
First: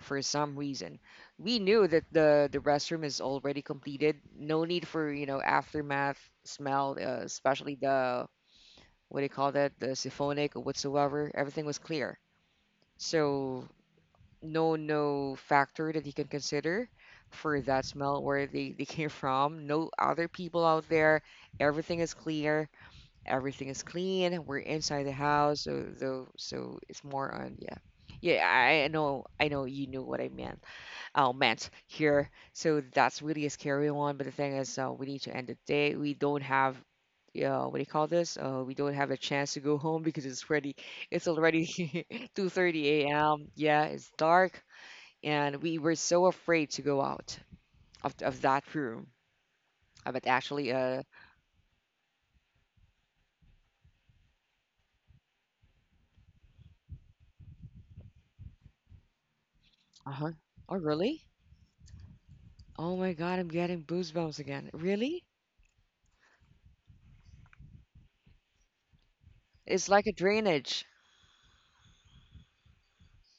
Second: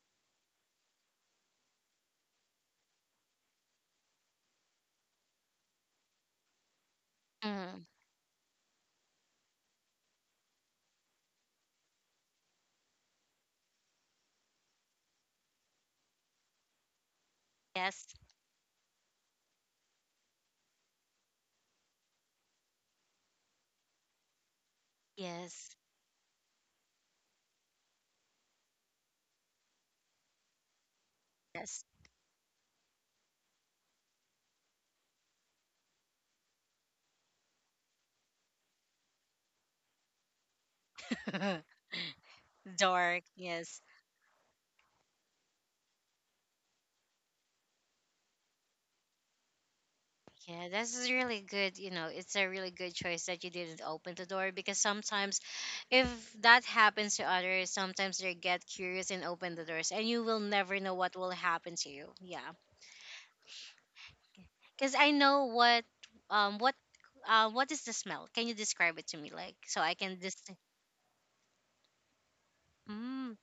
Speaker 1: for some reason. We knew that the the restroom is already completed. No need for, you know, aftermath smell, uh, especially
Speaker 2: Mm-hmm.
Speaker 1: the, what do you call that, the siphonic or whatsoever. Everything was clear, so no, no factor that you can consider for that
Speaker 2: Yes.
Speaker 1: smell where they, they came from. No other people out there. Everything is clear. Everything is clean. We're inside the house,
Speaker 2: Yes.
Speaker 1: so so, so it's more on, yeah. Yeah, I I know, I know you knew what I meant, oh, meant
Speaker 2: Yes.
Speaker 1: here. So that's really a scary one, but the thing is, uh, we need to end the day, we don't have, yeah, what do you call this? Uh, we don't have a chance to go home because it's already, it's already 2:30
Speaker 2: Dark.
Speaker 1: a.m.
Speaker 2: Yes.
Speaker 1: Yeah, it's dark, and we were so afraid to go out of of that room. Uh, But
Speaker 2: Yeah,
Speaker 1: actually,
Speaker 2: this
Speaker 1: uh,
Speaker 2: is really good. You know, it's a really good choice that you didn't open the door, because sometimes if that happens to others, sometimes they get curious and open the doors, and you
Speaker 1: uh-huh.
Speaker 2: will
Speaker 1: Oh,
Speaker 2: never know what
Speaker 1: really?
Speaker 2: will happen to you. Yeah.
Speaker 1: Oh my God, I'm getting goosebumps again.
Speaker 2: Because I
Speaker 1: Really?
Speaker 2: know what, um what uh what is the smell? Can you describe it to me, like, so I
Speaker 1: It's like a
Speaker 2: can just
Speaker 1: drainage,
Speaker 2: mm,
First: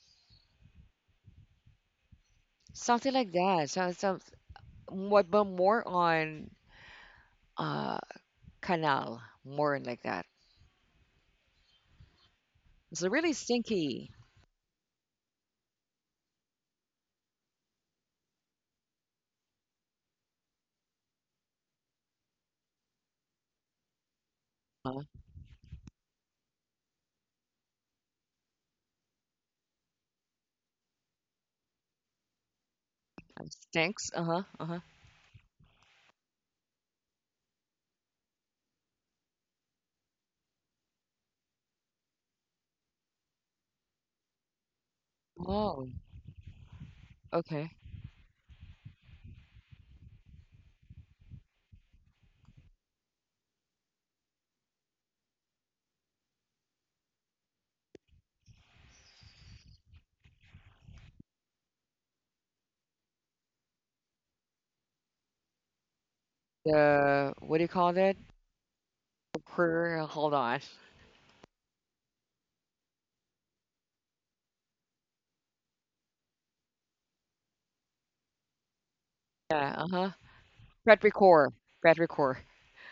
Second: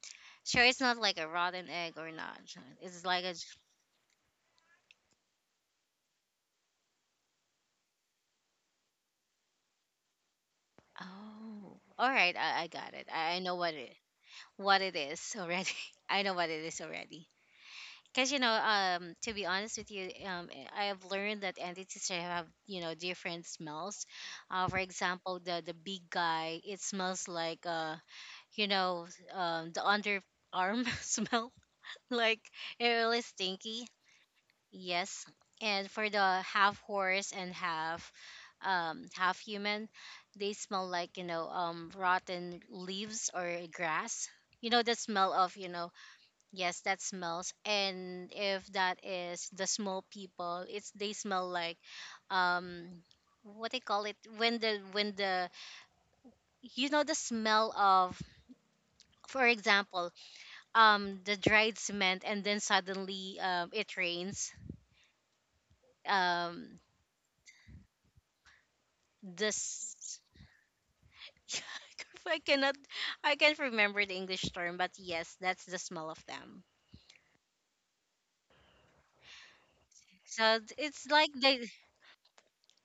Speaker 2: sure, it's not like a rotten egg or not. Sure, it's
Speaker 1: something
Speaker 2: like
Speaker 1: like
Speaker 2: a—
Speaker 1: that. So, some, what, but more on. Uh, Canal, more like that.
Speaker 2: oh, all right, I, I got
Speaker 1: It's
Speaker 2: it.
Speaker 1: really
Speaker 2: I, I know what it—
Speaker 1: stinky.
Speaker 2: what it is already. I know what it is already. Because, you know, um to be honest with you, um I have learned that entities have, you know, different smells. Uh, for
Speaker 1: Uh,
Speaker 2: example, the the big guy, it smells like uh you know um the underarm smell, like, it
Speaker 1: um,
Speaker 2: really
Speaker 1: stinks.
Speaker 2: stinky.
Speaker 1: Uh huh. Uh huh.
Speaker 2: Yes. And for the half horse and half um half human, they smell like, you know, um rotten leaves or grass, you know, the smell of,
Speaker 1: Oh,
Speaker 2: you know, yes, that
Speaker 1: okay.
Speaker 2: smells. And if that is the small people, it's, they smell like um what they call it, when the when the you know, the smell of, for example, um the dried cement, and then suddenly um it rains, um
Speaker 1: The, what do you call that? Cor-
Speaker 2: this
Speaker 1: Hold on.
Speaker 2: I cannot— I can't remember the English term, but yes, that's the smell of them.
Speaker 1: Yeah. Uh huh.
Speaker 2: So th- it's like
Speaker 1: Petrichor.
Speaker 2: the—
Speaker 1: Petrichor.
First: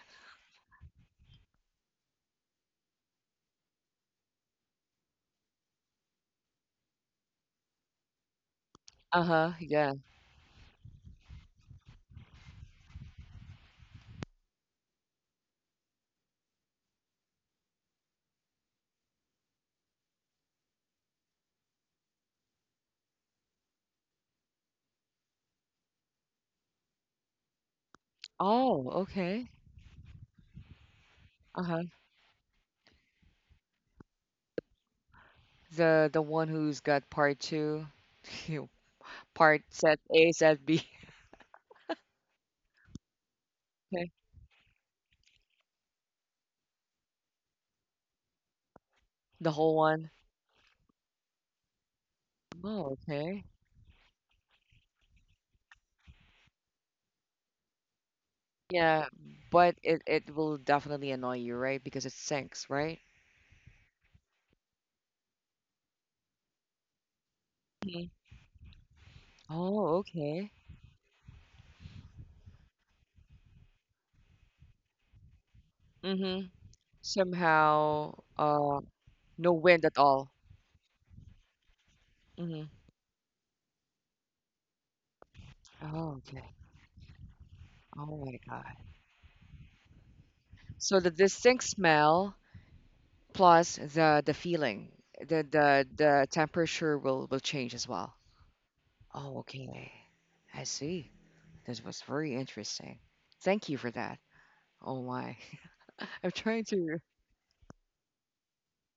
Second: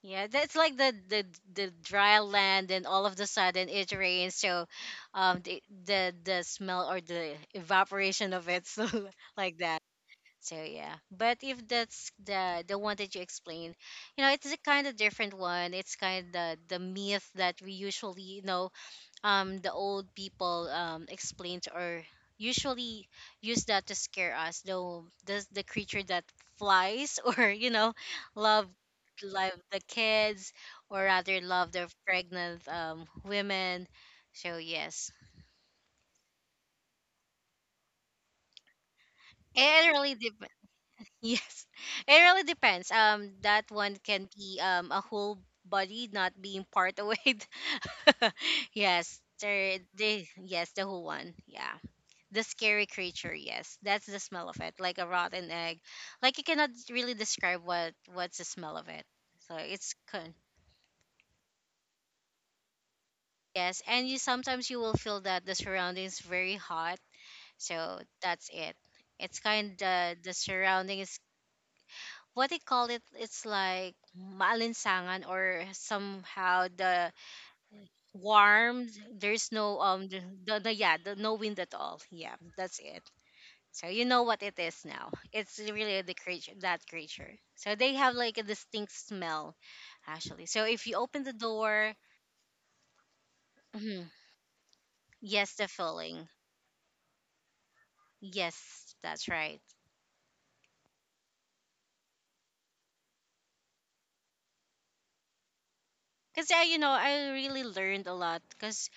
Speaker 2: yeah, that's like the the the dry land, and all of the sudden it rains. So, um, the the the smell or the evaporation of it, so
Speaker 1: Uh huh.
Speaker 2: like that.
Speaker 1: Yeah.
Speaker 2: So yeah, but if that's the the one that you explained, you know, it's a kind of different one. It's kind of the the myth that we usually know, um the old people um explained, or usually use that to scare us, though the the creature that flies or, you know, love
Speaker 1: Oh, okay.
Speaker 2: love the kids, or rather
Speaker 1: Uh
Speaker 2: love
Speaker 1: huh.
Speaker 2: the pregnant um women. So yes,
Speaker 1: The the one who's got part two, part
Speaker 2: it
Speaker 1: set
Speaker 2: really
Speaker 1: A,
Speaker 2: depends.
Speaker 1: set B.
Speaker 2: Yes, it really depends, um that one
Speaker 1: Okay.
Speaker 2: can be um a whole body, not being part away. Yes,
Speaker 1: The
Speaker 2: there
Speaker 1: whole one.
Speaker 2: they, yes, the whole one, yeah, the scary
Speaker 1: Oh,
Speaker 2: creature,
Speaker 1: okay.
Speaker 2: yes, that's the smell of it, like a rotten egg, like you cannot really describe what what's the smell of it,
Speaker 1: Yeah,
Speaker 2: so
Speaker 1: but
Speaker 2: it's
Speaker 1: it
Speaker 2: con-
Speaker 1: it will definitely annoy you, right? Because it sinks, right?
Speaker 2: yes. And you sometimes, you will feel that the surrounding is very hot, so
Speaker 1: Mhm.
Speaker 2: that's it. It's kind
Speaker 1: Oh,
Speaker 2: of the
Speaker 1: okay.
Speaker 2: surrounding is, what they call it, it's like maalinsangan, or
Speaker 1: Mm-hmm.
Speaker 2: somehow the
Speaker 1: Somehow,
Speaker 2: warm,
Speaker 1: uh,
Speaker 2: there's
Speaker 1: no
Speaker 2: no
Speaker 1: wind at
Speaker 2: um the,
Speaker 1: all.
Speaker 2: the, the yeah, the— no wind at all, yeah,
Speaker 1: Mm-hmm.
Speaker 2: that's it. So you know what it is now. It's really
Speaker 1: Oh,
Speaker 2: the
Speaker 1: okay.
Speaker 2: creature, that creature. So they have
Speaker 1: Oh my
Speaker 2: like a
Speaker 1: God.
Speaker 2: distinct smell, actually. So if you
Speaker 1: So the
Speaker 2: open the
Speaker 1: distinct
Speaker 2: door—
Speaker 1: smell plus
Speaker 2: mhm,
Speaker 1: the the feeling, the
Speaker 2: yes, the
Speaker 1: the the
Speaker 2: filling.
Speaker 1: temperature will will change as well.
Speaker 2: Yes, that's
Speaker 1: Oh,
Speaker 2: right.
Speaker 1: okay. I see. This was very interesting. Thank you for that. Oh my. I'm
Speaker 2: 'Cause I,
Speaker 1: trying
Speaker 2: you know,
Speaker 1: to.
Speaker 2: I really learned a lot. 'Cause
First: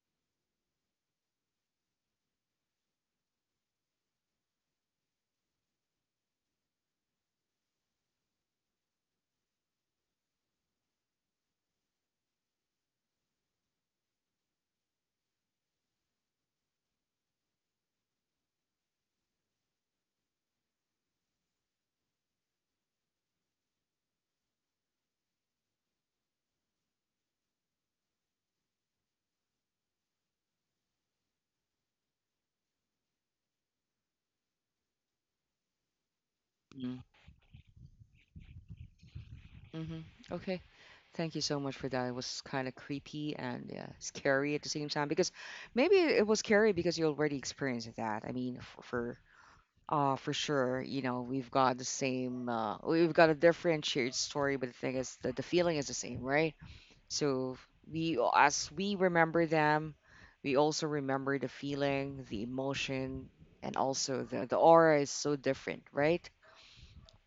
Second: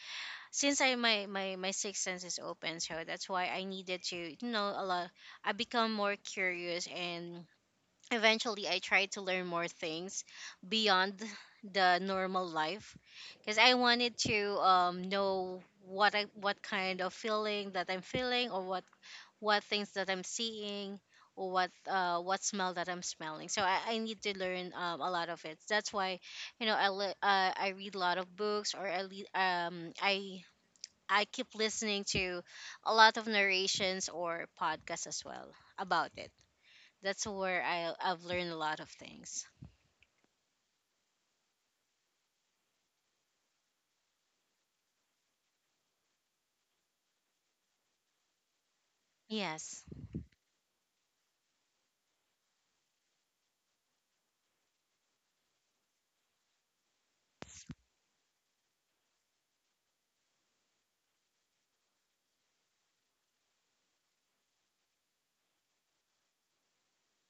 Speaker 2: since I— my my my sixth sense is open, so that's why I needed to, you know, a lot. I become more curious, and eventually I tried to learn more things beyond the normal life, because I wanted to um, know what I— what kind of feeling that I'm feeling, or what what things that I'm seeing, or what uh, what smell that I'm smelling. So I, I need to learn um, a lot of it. That's why, you know, I li- uh, I read a lot of books, or I le- um I I keep listening to a lot of narrations or podcasts as well about it. That's where I— I've learned a lot of things.
Speaker 1: Mm-hmm. Okay. Thank you so much for that. It was kind of creepy and, yeah, scary at the same time, because maybe it was scary because you already experienced that. I mean, for, for
Speaker 2: Yes,
Speaker 1: uh for sure, you know, we've got the same uh we've got a different shared story, but the thing is that the feeling is the same, right? So, we as we remember them, we also remember the feeling, the emotion, and also the the aura is so different, right?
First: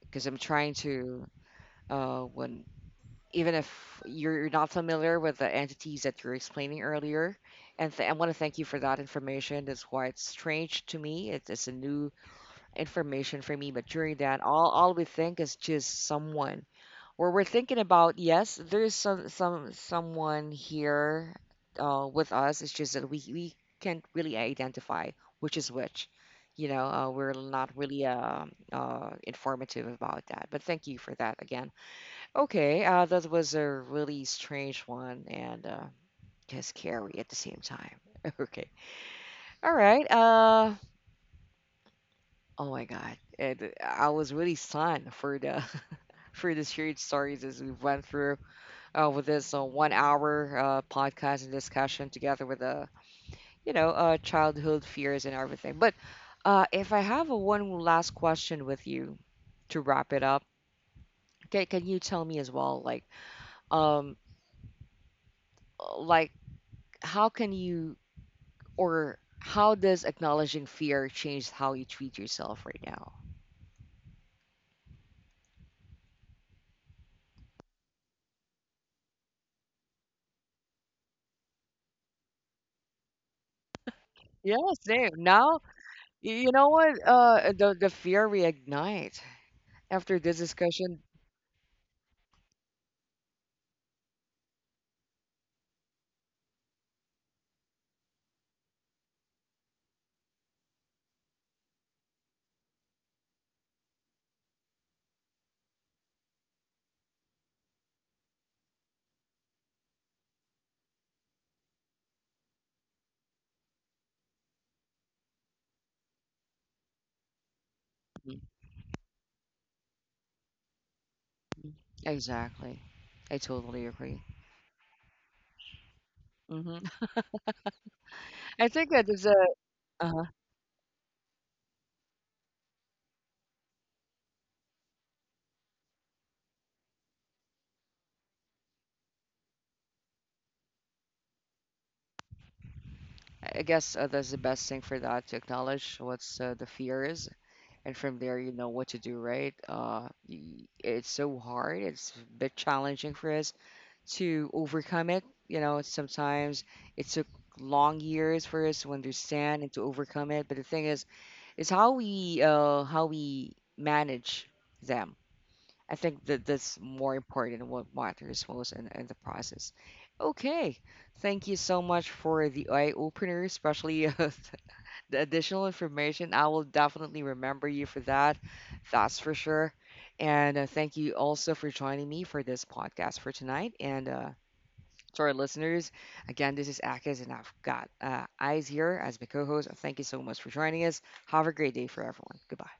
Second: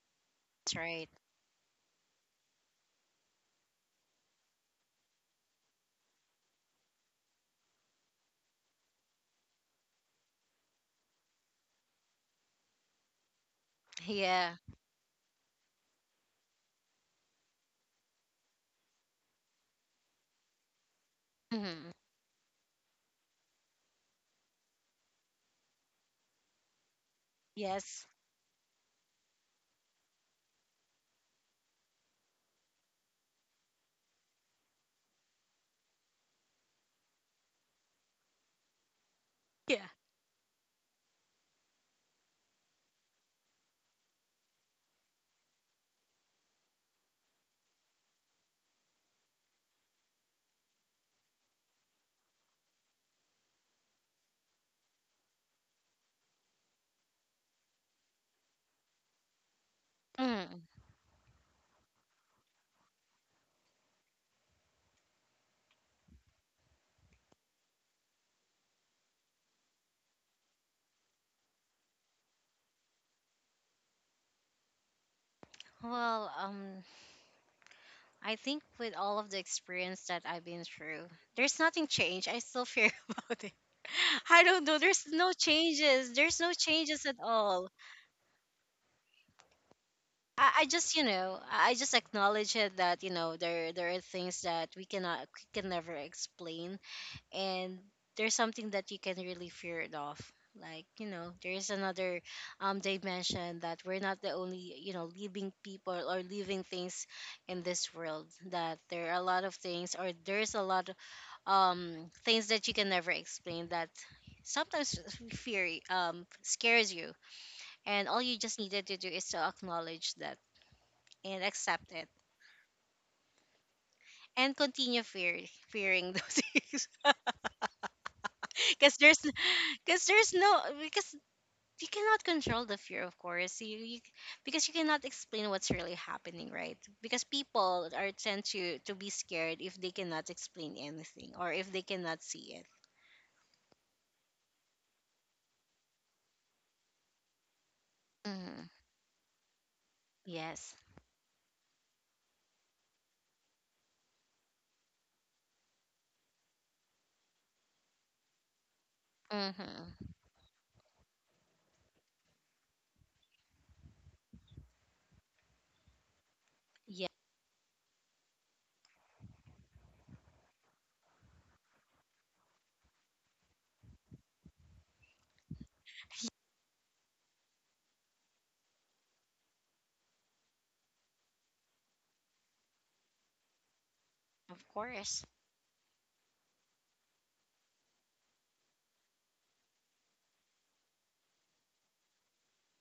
Speaker 1: Because I'm trying
Speaker 2: that's right.
Speaker 1: to, uh when, even if you're you're not familiar with the entities that you're explaining earlier. And th- I want to thank you for that information. That's why it's strange to me. It's, it's a new information for me. But during that,
Speaker 2: Yeah.
Speaker 1: all, all we think is just someone. Where we're thinking about, yes, there's some, some someone here
Speaker 2: Hmm.
Speaker 1: uh, with us. It's just that we, we can't really identify which is which. You know, uh, we're not really
Speaker 2: Yes.
Speaker 1: um uh, informative about that. But thank you for that again. Okay, uh, that was a really strange one and uh, just scary at the same time. Okay, all
Speaker 2: Yeah.
Speaker 1: right. Uh, oh my God, and uh, I was really stunned for the for the strange stories as we went through uh, with this uh, one hour uh, podcast and discussion together with uh, you know uh, childhood fears and everything. But uh, if I have a one last question with you to wrap it up,
Speaker 2: Mm.
Speaker 1: can, can you tell me as well, like, um, like, how can you or how does acknowledging fear change how you treat yourself right now?
Speaker 2: Well, um, I think with all of the experience that I've been through, there's nothing changed. I still fear about it. I
Speaker 1: Yeah,
Speaker 2: don't know. There's
Speaker 1: same.
Speaker 2: no
Speaker 1: Now,
Speaker 2: changes.
Speaker 1: y-
Speaker 2: There's no
Speaker 1: you know what?
Speaker 2: changes at
Speaker 1: Uh,
Speaker 2: all.
Speaker 1: the the fear reignite after this
Speaker 2: I, I just, you
Speaker 1: discussion.
Speaker 2: know, I— I just acknowledge it that, you know, there— there are things that we cannot— we can never explain. And there's something that you can really fear it off, like, you know, there's another um dimension, that we're not the only, you know, living people or living things in this world, that there are a lot of things, or there's a lot of um things that you can never explain, that sometimes fear um scares you, and all
Speaker 1: Mhm.
Speaker 2: you just needed to do is to acknowledge that and accept it,
Speaker 1: Exactly. I totally agree.
Speaker 2: and continue fear fearing those things,
Speaker 1: Hmm. I think
Speaker 2: because
Speaker 1: that
Speaker 2: there's—
Speaker 1: is a,
Speaker 2: because
Speaker 1: uh,
Speaker 2: there's no, because you cannot control the fear, of course you, you— because you cannot explain what's really happening, right? Because people are tend to to be scared if they cannot explain anything, or if they cannot see it.
Speaker 1: I guess uh, that's the best thing for that, to acknowledge what's, uh, the fear is, and from there you
Speaker 2: Hmm.
Speaker 1: know what to do, right? Uh, y-
Speaker 2: Yes.
Speaker 1: it's so hard. It's a bit challenging for us to overcome it. You know, sometimes it took long years for us to understand and to
Speaker 2: Hmm.
Speaker 1: overcome it. But the thing is, is how we, uh, how we manage them. I think that that's
Speaker 2: Yeah,
Speaker 1: more important and what matters most in, in the process. Okay, thank you so much for the eye opener, especially uh, the additional information. I will definitely remember you for that. That's for sure. And uh, thank you also for joining me for this podcast for tonight. And uh,
Speaker 2: of
Speaker 1: to
Speaker 2: course.
Speaker 1: our listeners. Again, this is Akis, and I've got uh, Eyes here as my co host. Thank you so much for joining us. Have a great day for everyone. Goodbye.